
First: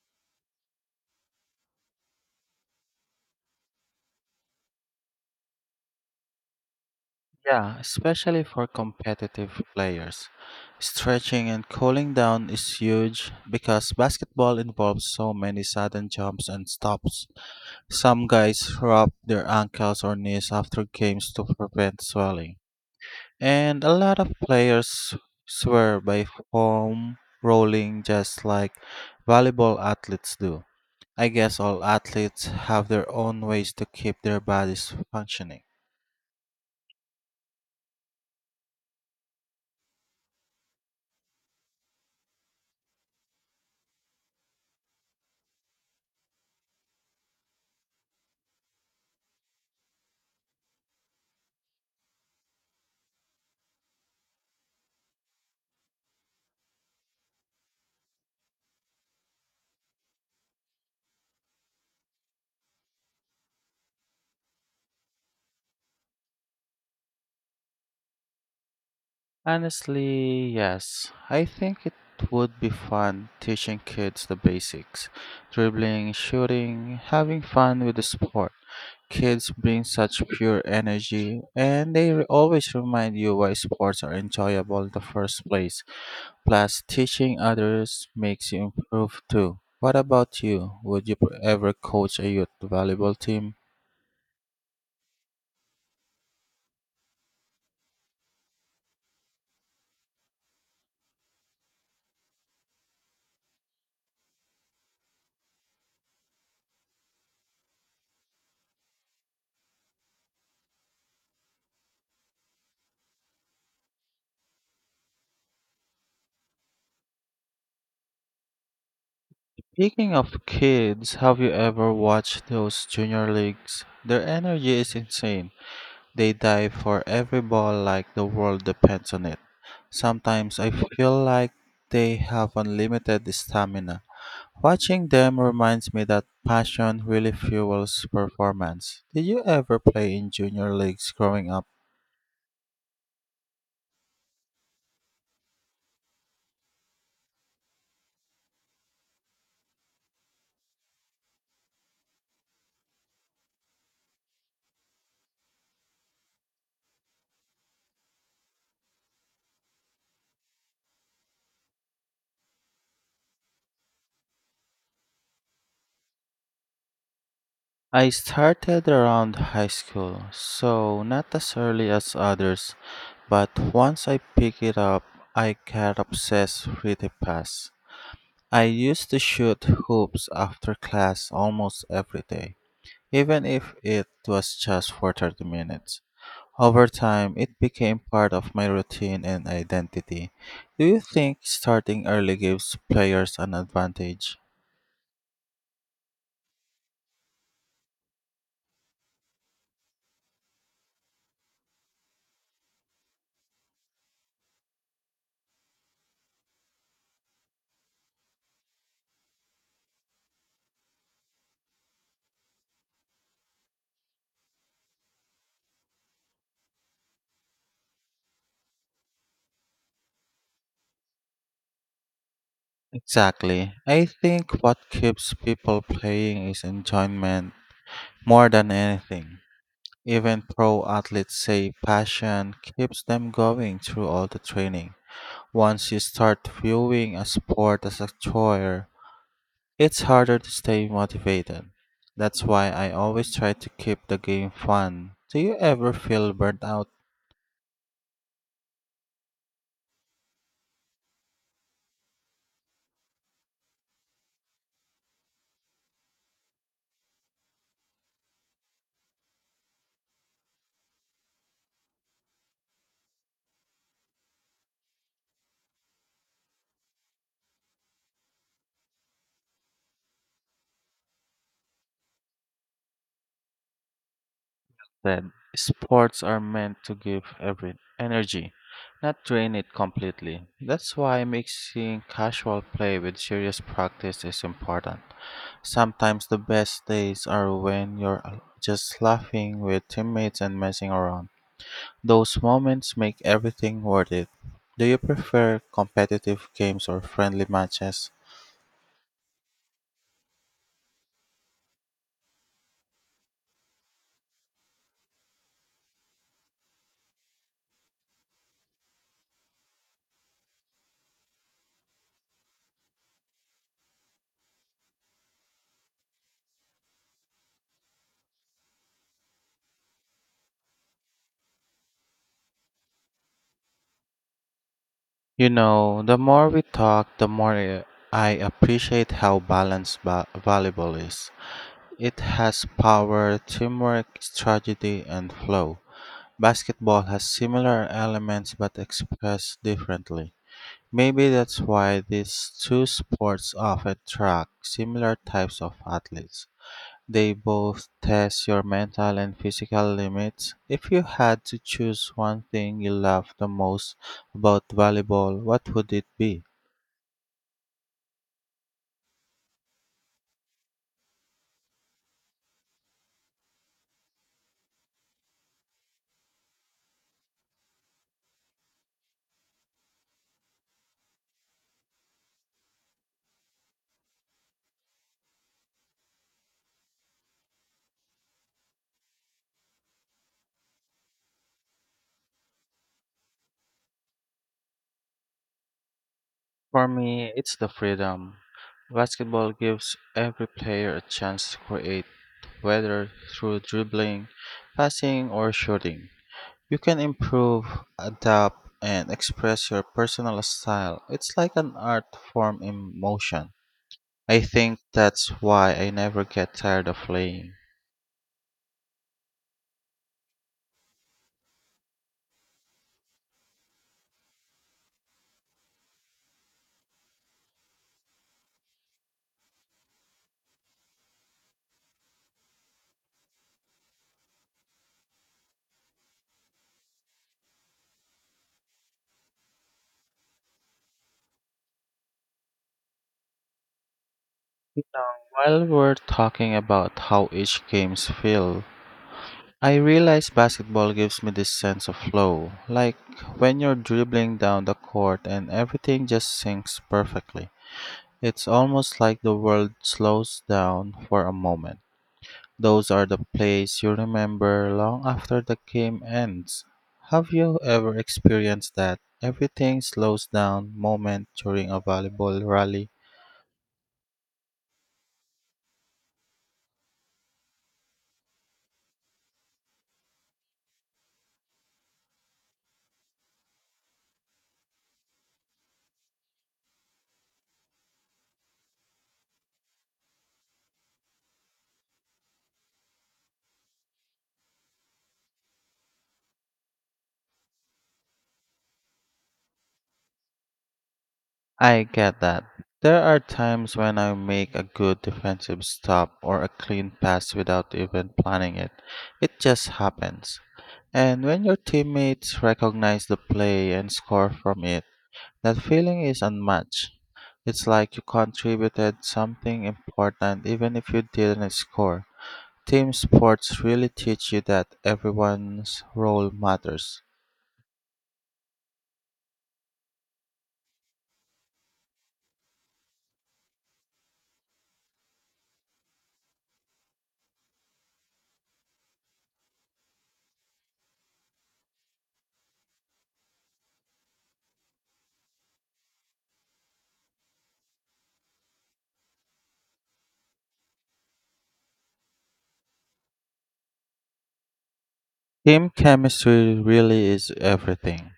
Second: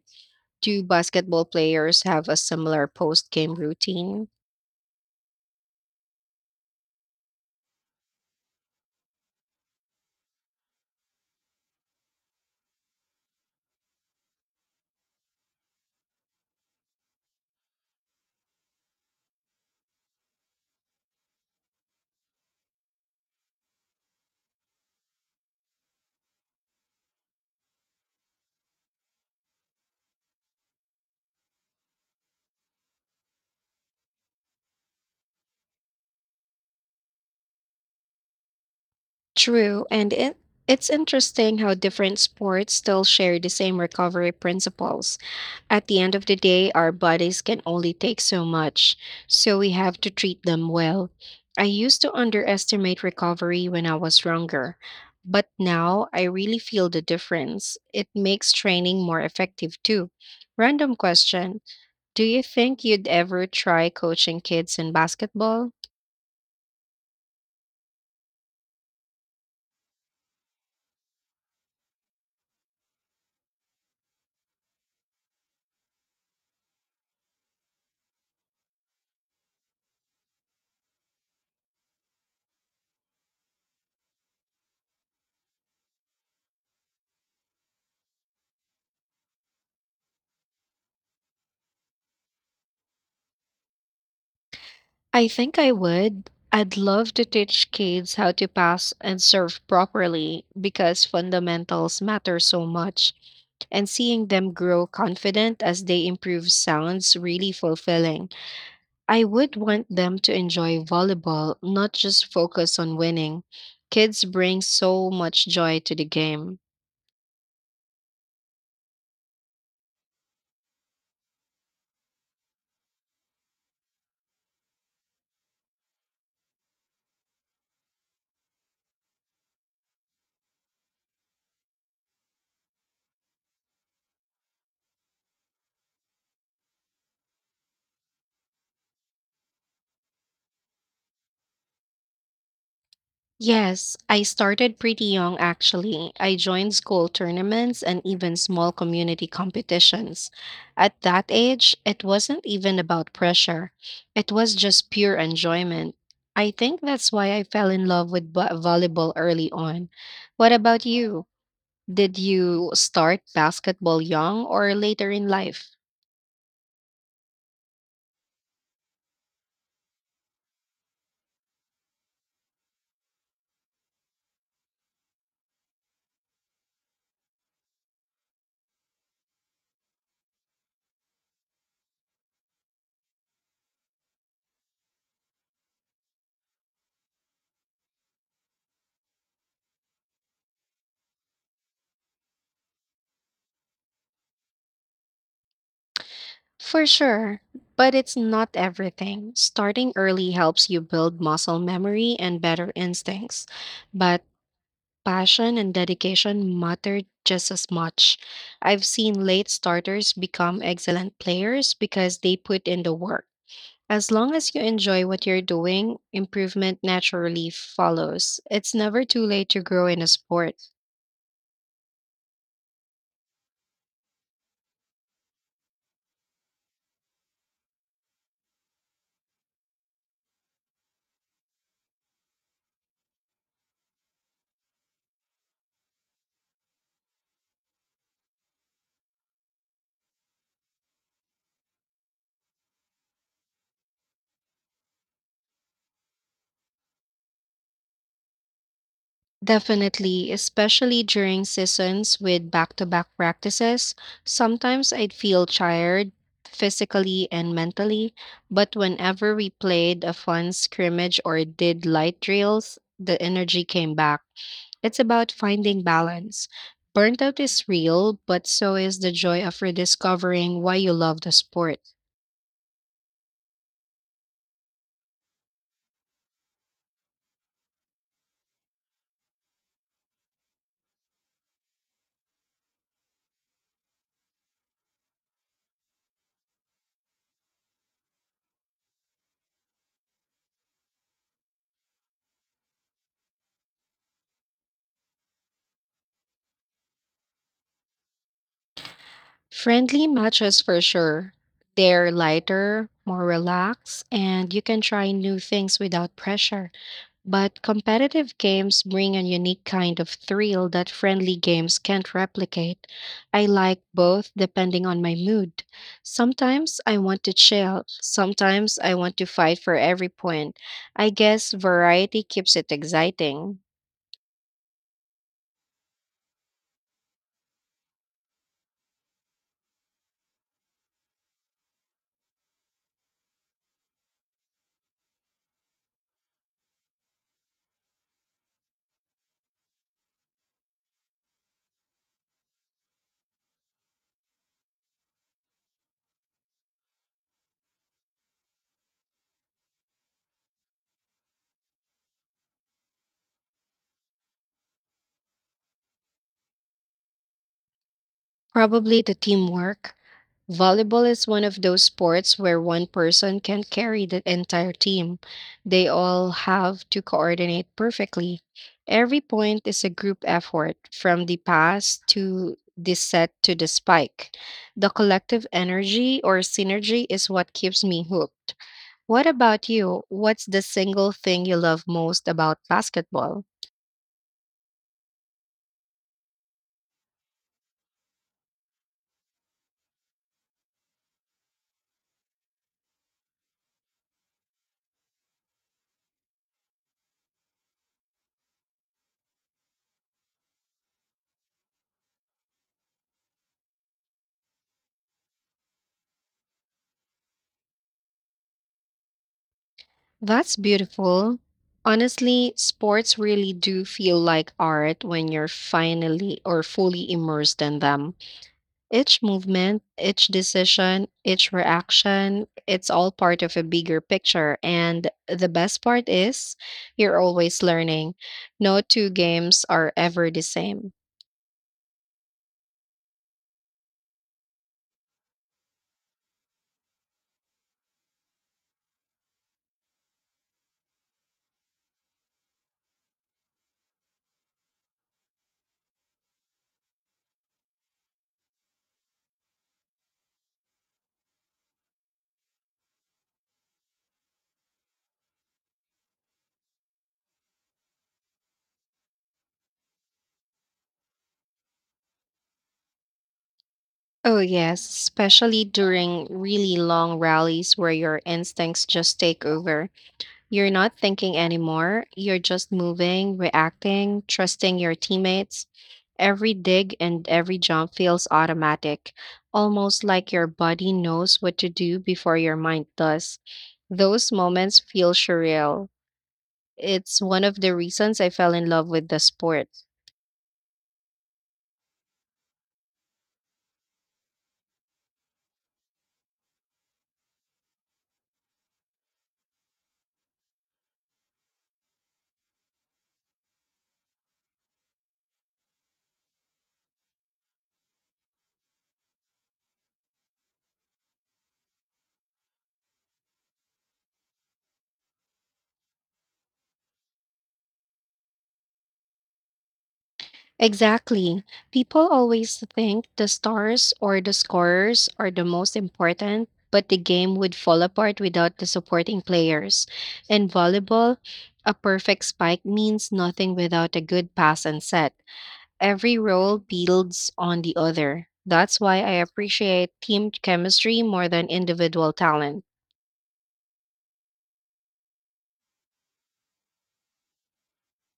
[SPEAKER 2] Do basketball players have a similar post-game routine?
[SPEAKER 1] Yeah, especially for competitive players. Stretching and cooling down is huge because basketball involves so many sudden jumps and stops. Some guys wrap their ankles or knees after games to prevent swelling. And a lot of players swear by foam rolling just like volleyball athletes do. I guess all athletes have their own ways to keep their bodies functioning.
[SPEAKER 2] True, and it's interesting how different sports still share the same recovery principles. At the end of the day, our bodies can only take so much, so we have to treat them well. I used to underestimate recovery when I was younger, but now I really feel the difference. It makes training more effective too. Random question. Do you think you'd ever try coaching kids in basketball?
[SPEAKER 1] Honestly, yes. I think it would be fun teaching kids the basics dribbling, shooting, having fun with the sport. Kids bring such pure energy, and always remind you why sports are enjoyable in the first place. Plus, teaching others makes you improve too. What about you? Would you ever coach a youth volleyball team?
[SPEAKER 2] I think I would. I'd love to teach kids how to pass and serve properly because fundamentals matter so much. And seeing them grow confident as they improve sounds really fulfilling. I would want them to enjoy volleyball, not just focus on winning. Kids bring so much joy to the game.
[SPEAKER 1] Speaking of kids, have you ever watched those junior leagues? Their energy is insane. They dive for every ball like the world depends on it. Sometimes I feel like they have unlimited stamina. Watching them reminds me that passion really fuels performance. Did you ever play in junior leagues growing up?
[SPEAKER 2] Yes, I started pretty young actually. I joined school tournaments and even small community competitions. At that age, it wasn't even about pressure, it was just pure enjoyment. I think that's why I fell in love with volleyball early on. What about you? Did you start basketball young or later in life?
[SPEAKER 1] I started around high school, so not as early as others, but once I picked it up, I got obsessed with the pass. I used to shoot hoops after class almost every day, even if it was just for 30 minutes. Over time, it became part of my routine and identity. Do you think starting early gives players an advantage?
[SPEAKER 2] For sure, but it's not everything. Starting early helps you build muscle memory and better instincts. But passion and dedication matter just as much. I've seen late starters become excellent players because they put in the work. As long as you enjoy what you're doing, improvement naturally follows. It's never too late to grow in a sport.
[SPEAKER 1] Exactly. I think what keeps people playing is enjoyment more than anything. Even pro athletes say passion keeps them going through all the training. Once you start viewing a sport as a chore, it's harder to stay motivated. That's why I always try to keep the game fun. Do you ever feel burnt out
[SPEAKER 2] Definitely, especially during seasons with back to back practices. Sometimes I'd feel tired physically and mentally, but whenever we played a fun scrimmage or did light drills, the energy came back. It's about finding balance. Burnt out is real, but so is the joy of rediscovering why you love the sport.
[SPEAKER 1] said, sports are meant to give every energy, not drain it completely. That's why mixing casual play with serious practice is important. Sometimes the best days are when you're just laughing with teammates and messing around. Those moments make everything worth it. Do you prefer competitive games or friendly matches?
[SPEAKER 2] Friendly matches for sure. They're lighter, more relaxed, and you can try new things without pressure. But competitive games bring a unique kind of thrill that friendly games can't replicate. I like both depending on my mood. Sometimes I want to chill, sometimes I want to fight for every point. I guess variety keeps it exciting.
[SPEAKER 1] You know, the more we talk, the more I appreciate how balanced volleyball is. It has power, teamwork, strategy, and flow. Basketball has similar elements but expressed differently. Maybe that's why these two sports often track similar types of athletes. They both test your mental and physical limits. If you had to choose one thing you love the most about volleyball, what would it be?
[SPEAKER 2] Probably the teamwork. Volleyball is one of those sports where one person can carry the entire team. They all have to coordinate perfectly. Every point is a group effort, from the pass to the set to the spike. The collective energy or synergy is what keeps me hooked. What about you? What's the single thing you love most about basketball?
[SPEAKER 1] For me, it's the freedom. Basketball gives every player a chance to create, whether through dribbling, passing, or shooting. You can improve, adapt, and express your personal style. It's like an art form in motion. I think that's why I never get tired of playing.
[SPEAKER 2] That's beautiful. Honestly, sports really do feel like art when you're finally or fully immersed in them. Each movement, each decision, each reaction, it's all part of a bigger picture. And the best part is you're always learning. No two games are ever the same.
[SPEAKER 1] While we're talking about how each games feel, I realize basketball gives me this sense of flow, like when you're dribbling down the court and everything just sinks perfectly. It's almost like the world slows down for a moment. Those are the plays you remember long after the game ends. Have you ever experienced that? Everything slows down moment during a volleyball rally.
[SPEAKER 2] Oh, yes, especially during really long rallies where your instincts just take over. You're not thinking anymore. You're just moving, reacting, trusting your teammates. Every dig and every jump feels automatic, almost like your body knows what to do before your mind does. Those moments feel surreal. It's one of the reasons I fell in love with the sport.
[SPEAKER 1] I get that. There are times when I make a good defensive stop or a clean pass without even planning it. It just happens. And when your teammates recognize the play and score from it, that feeling is unmatched. It's like you contributed something important even if you didn't score. Team sports really teach you that everyone's role matters.
[SPEAKER 2] Exactly. People always think the stars or the scorers are the most important, but the game would fall apart without the supporting players. In volleyball, a perfect spike means nothing without a good pass and set. Every role builds on the other. That's why I appreciate team chemistry more than individual talent.
[SPEAKER 1] Team chemistry really is everything.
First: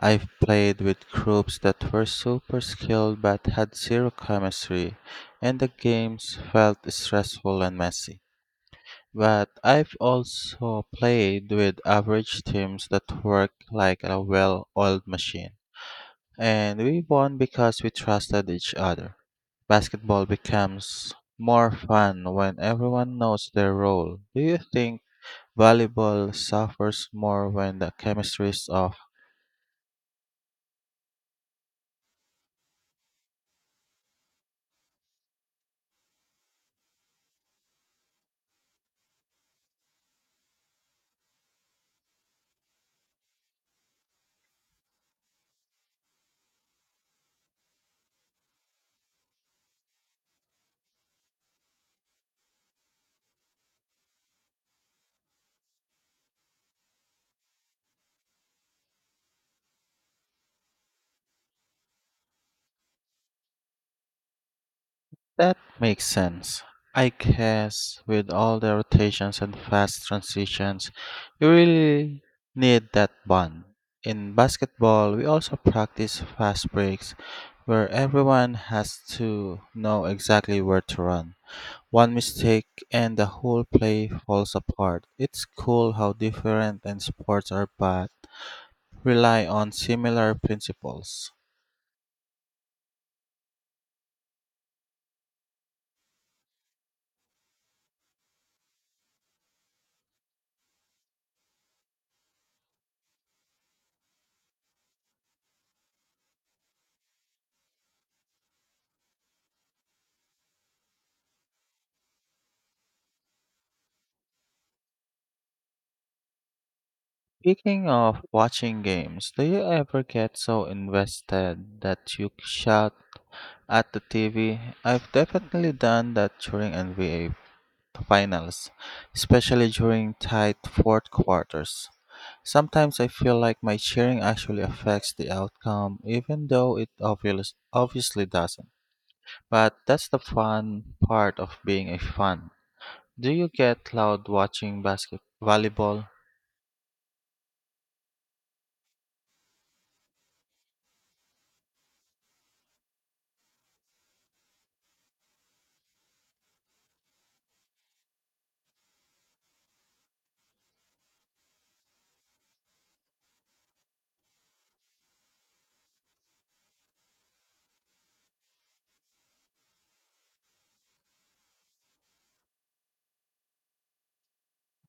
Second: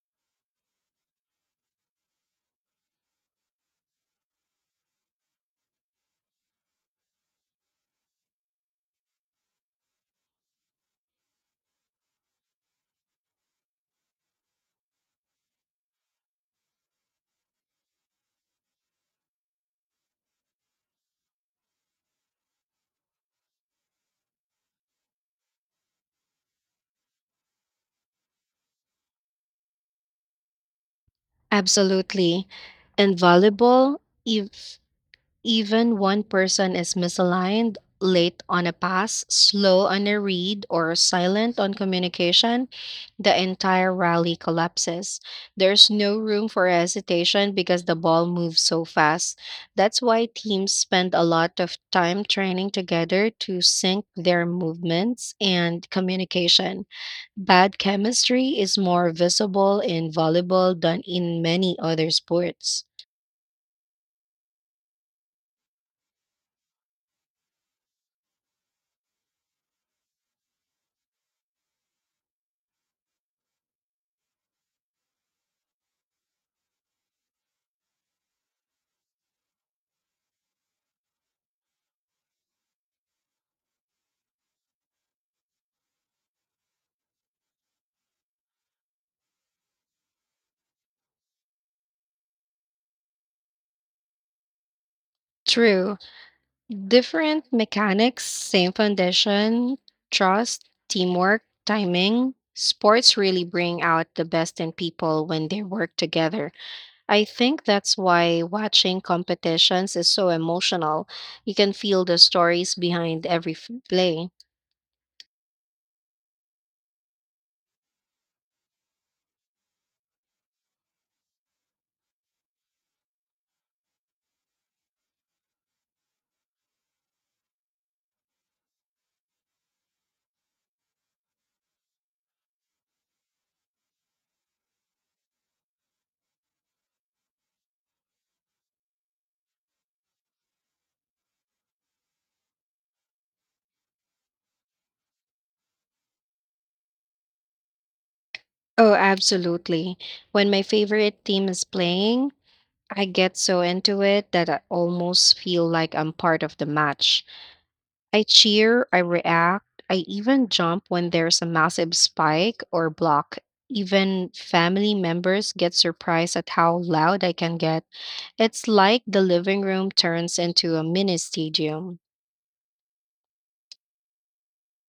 [SPEAKER 1] I've played with groups that were super skilled but had zero chemistry, and the games felt stressful and messy. But I've also played with average teams that work like a well oiled machine, and we won because we trusted each other. Basketball becomes more fun when everyone knows their role. Do you think? Volleyball suffers more when the chemistry's off.
[SPEAKER 2] Absolutely. In volleyball, if even one person is misaligned, late on a pass, slow on a read, or silent on communication, the entire rally collapses. There's no room for hesitation because the ball moves so fast. That's why teams spend a lot of time training together to sync their movements and communication. Bad chemistry is more visible in volleyball than in many other sports.
[SPEAKER 1] That makes sense. I guess with all the rotations and fast transitions, you really need that bond. In basketball, we also practice fast breaks where everyone has to know exactly where to run. One mistake and the whole play falls apart. It's cool how different and sports are but rely on similar principles.
[SPEAKER 2] True, different mechanics, same foundation, trust, teamwork, timing. Sports really bring out the best in people when they work together. I think that's why watching competitions is so emotional. You can feel the stories behind every play.
[SPEAKER 1] Speaking of watching games, do you ever get so invested that you shout at the TV? I've definitely done that during NBA finals, especially during tight fourth quarters. Sometimes I feel like my cheering actually affects the outcome, even though it obviously doesn't. But that's the fun part of being a fan. Do you get loud watching basketball volleyball?
[SPEAKER 2] Oh, absolutely. When my favorite team is playing, I get so into it that I almost feel like I'm part of the match. I cheer, I react, I even jump when there's a massive spike or block. Even family members get surprised at how loud I can get. It's like the living room turns into a mini stadium.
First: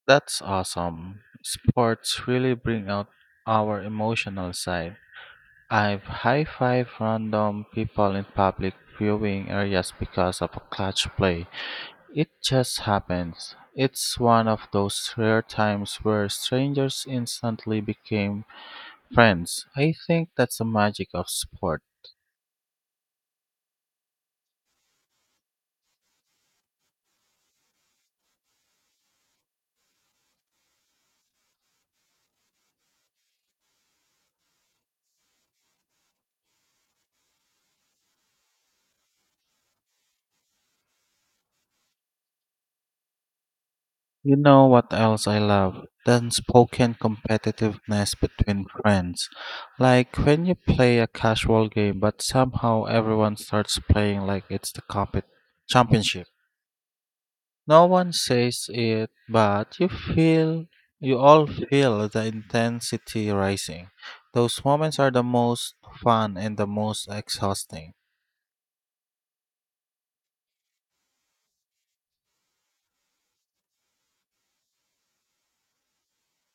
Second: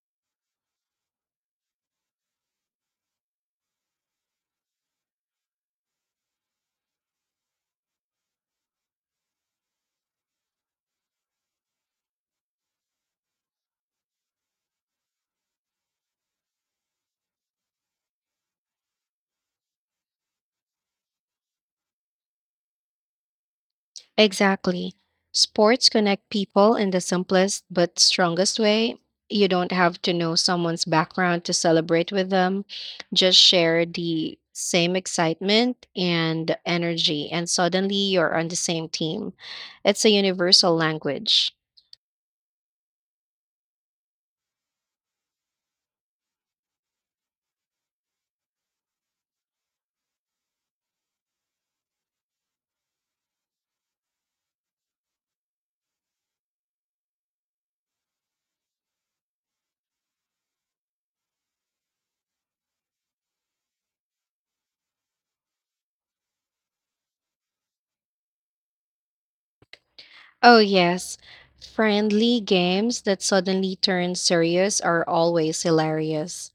[SPEAKER 1] That's awesome. Sports really bring out our emotional side. I've high five random people in public viewing areas because of a clutch play. It just happens. It's one of those rare times where strangers instantly became friends. I think that's the magic of sport.
[SPEAKER 2] Exactly. Sports connect people in the simplest but strongest way. You don't have to know someone's background to celebrate with them. Just share the same excitement and energy, and suddenly you're on the same team. It's a universal language.
[SPEAKER 1] You know what else I love? The unspoken competitiveness between friends. Like when you play a casual game, but somehow everyone starts playing like it's the championship. No one says it, but you all feel the intensity rising. Those moments are the most fun and the most exhausting.
[SPEAKER 2] Oh, yes. Friendly games that suddenly turn serious are always hilarious.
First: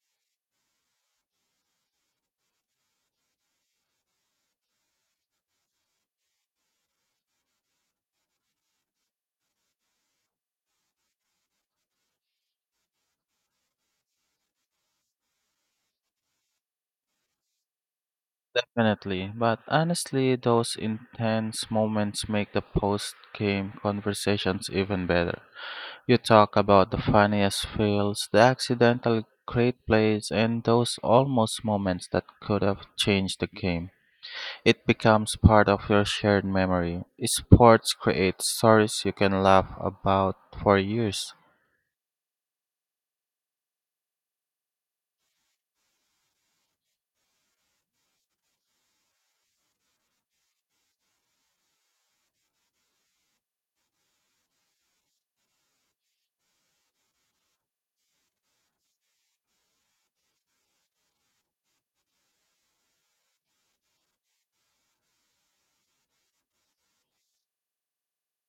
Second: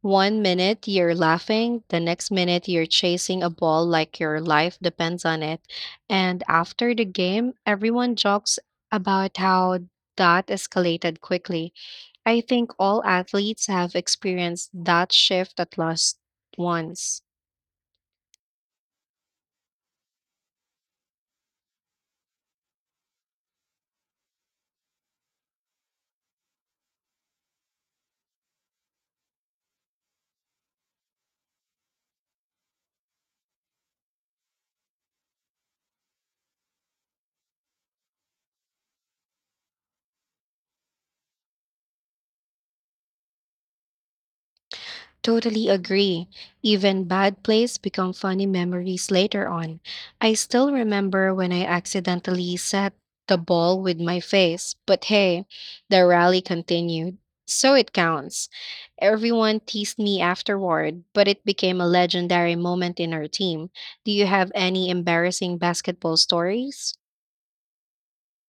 [SPEAKER 2] One minute you're laughing, the next minute you're chasing a ball like your life depends on it. And after the game, everyone jokes about how that escalated quickly. I think all athletes have experienced that shift at least once.
[SPEAKER 1] Definitely, but honestly, those intense moments make the post game conversations even better. You talk about the funniest fails, the accidental great plays, and those almost moments that could have changed the game. It becomes part of your shared memory. Sports create stories you can laugh about for years.
[SPEAKER 2] Totally agree. Even bad plays become funny memories later on. I still remember when I accidentally set the ball with my face, but hey, the rally continued. So it counts. Everyone teased me afterward, but it became a legendary moment in our team. Do you have any embarrassing basketball stories?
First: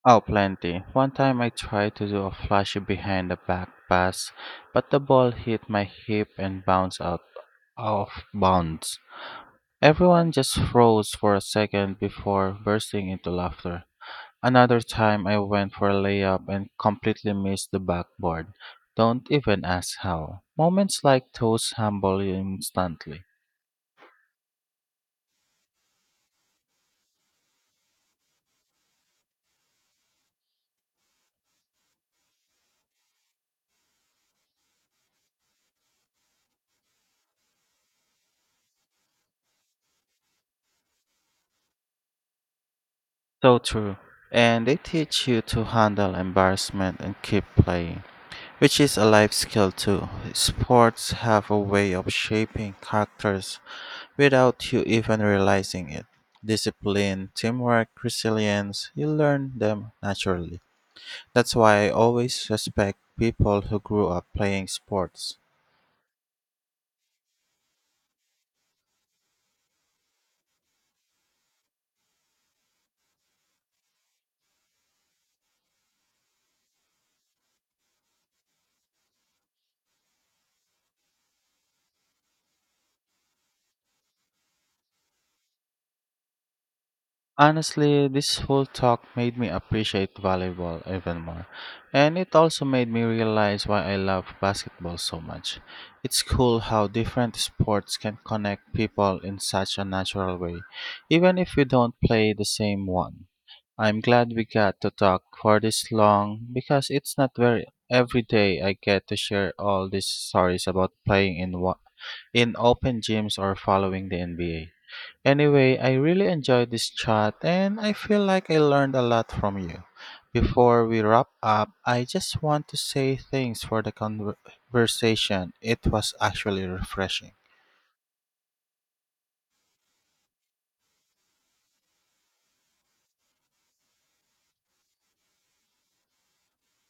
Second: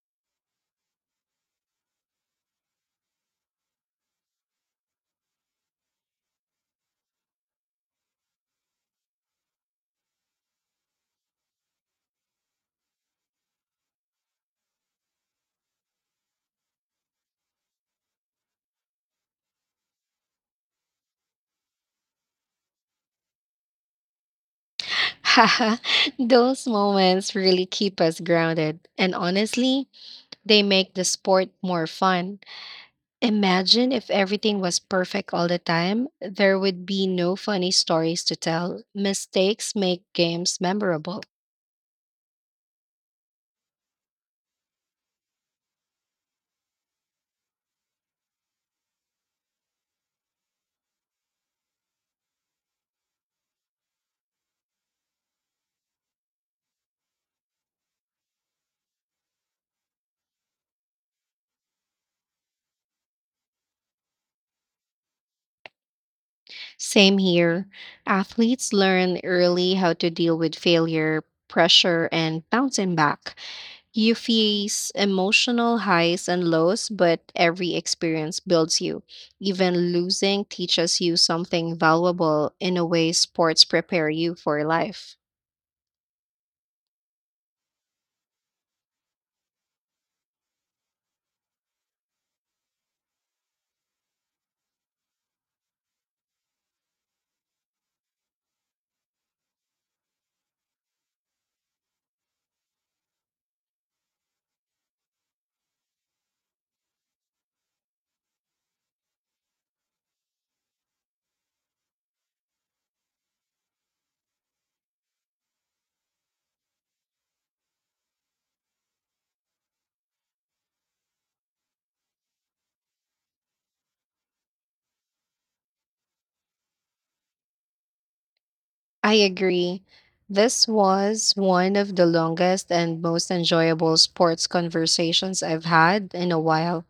[SPEAKER 1] Oh, plenty. One time I tried to do a flashy behind the back pass, but the ball hit my hip and bounced out of bounds. Everyone just froze for a second before bursting into laughter. Another time I went for a layup and completely missed the backboard. Don't even ask how. Moments like those humble you instantly.
[SPEAKER 2] Haha, those moments really keep us grounded. And honestly, they make the sport more fun. Imagine if everything was perfect all the time. There would be no funny stories to tell. Mistakes make games memorable.
[SPEAKER 1] So true. And they teach you to handle embarrassment and keep playing, which is a life skill too. Sports have a way of shaping characters without you even realizing it. Discipline, teamwork, resilience, you learn them naturally. That's why I always respect people who grew up playing sports.
[SPEAKER 2] Same here. Athletes learn early how to deal with failure, pressure, and bouncing back. You face emotional highs and lows, but every experience builds you. Even losing teaches you something valuable in a way sports prepare you for life.
[SPEAKER 1] Honestly, this whole talk made me appreciate volleyball even more. And it also made me realize why I love basketball so much. It's cool how different sports can connect people in such a natural way, even if we don't play the same one. I'm glad we got to talk for this long because it's not very every day I get to share all these stories about playing in in open gyms or following the NBA. Anyway, I really enjoyed this chat and I feel like I learned a lot from you. Before we wrap up, I just want to say thanks for the conversation. It was actually refreshing.
[SPEAKER 2] I agree. This was one of the longest and most enjoyable sports conversations I've had in a while.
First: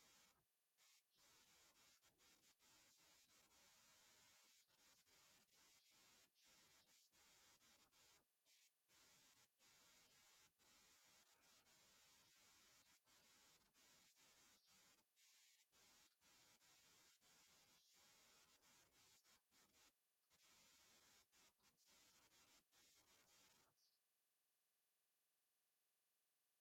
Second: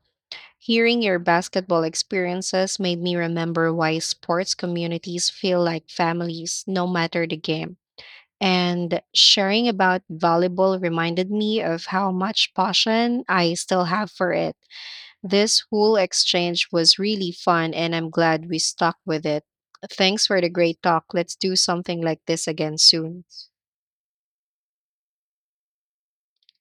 [SPEAKER 2] Hearing your basketball experiences made me remember why sports communities feel like families, no matter the game. And sharing about volleyball reminded me of how much passion I still have for it. This whole exchange was really fun, and I'm glad we stuck with it. Thanks for the great talk. Let's do something like this again soon.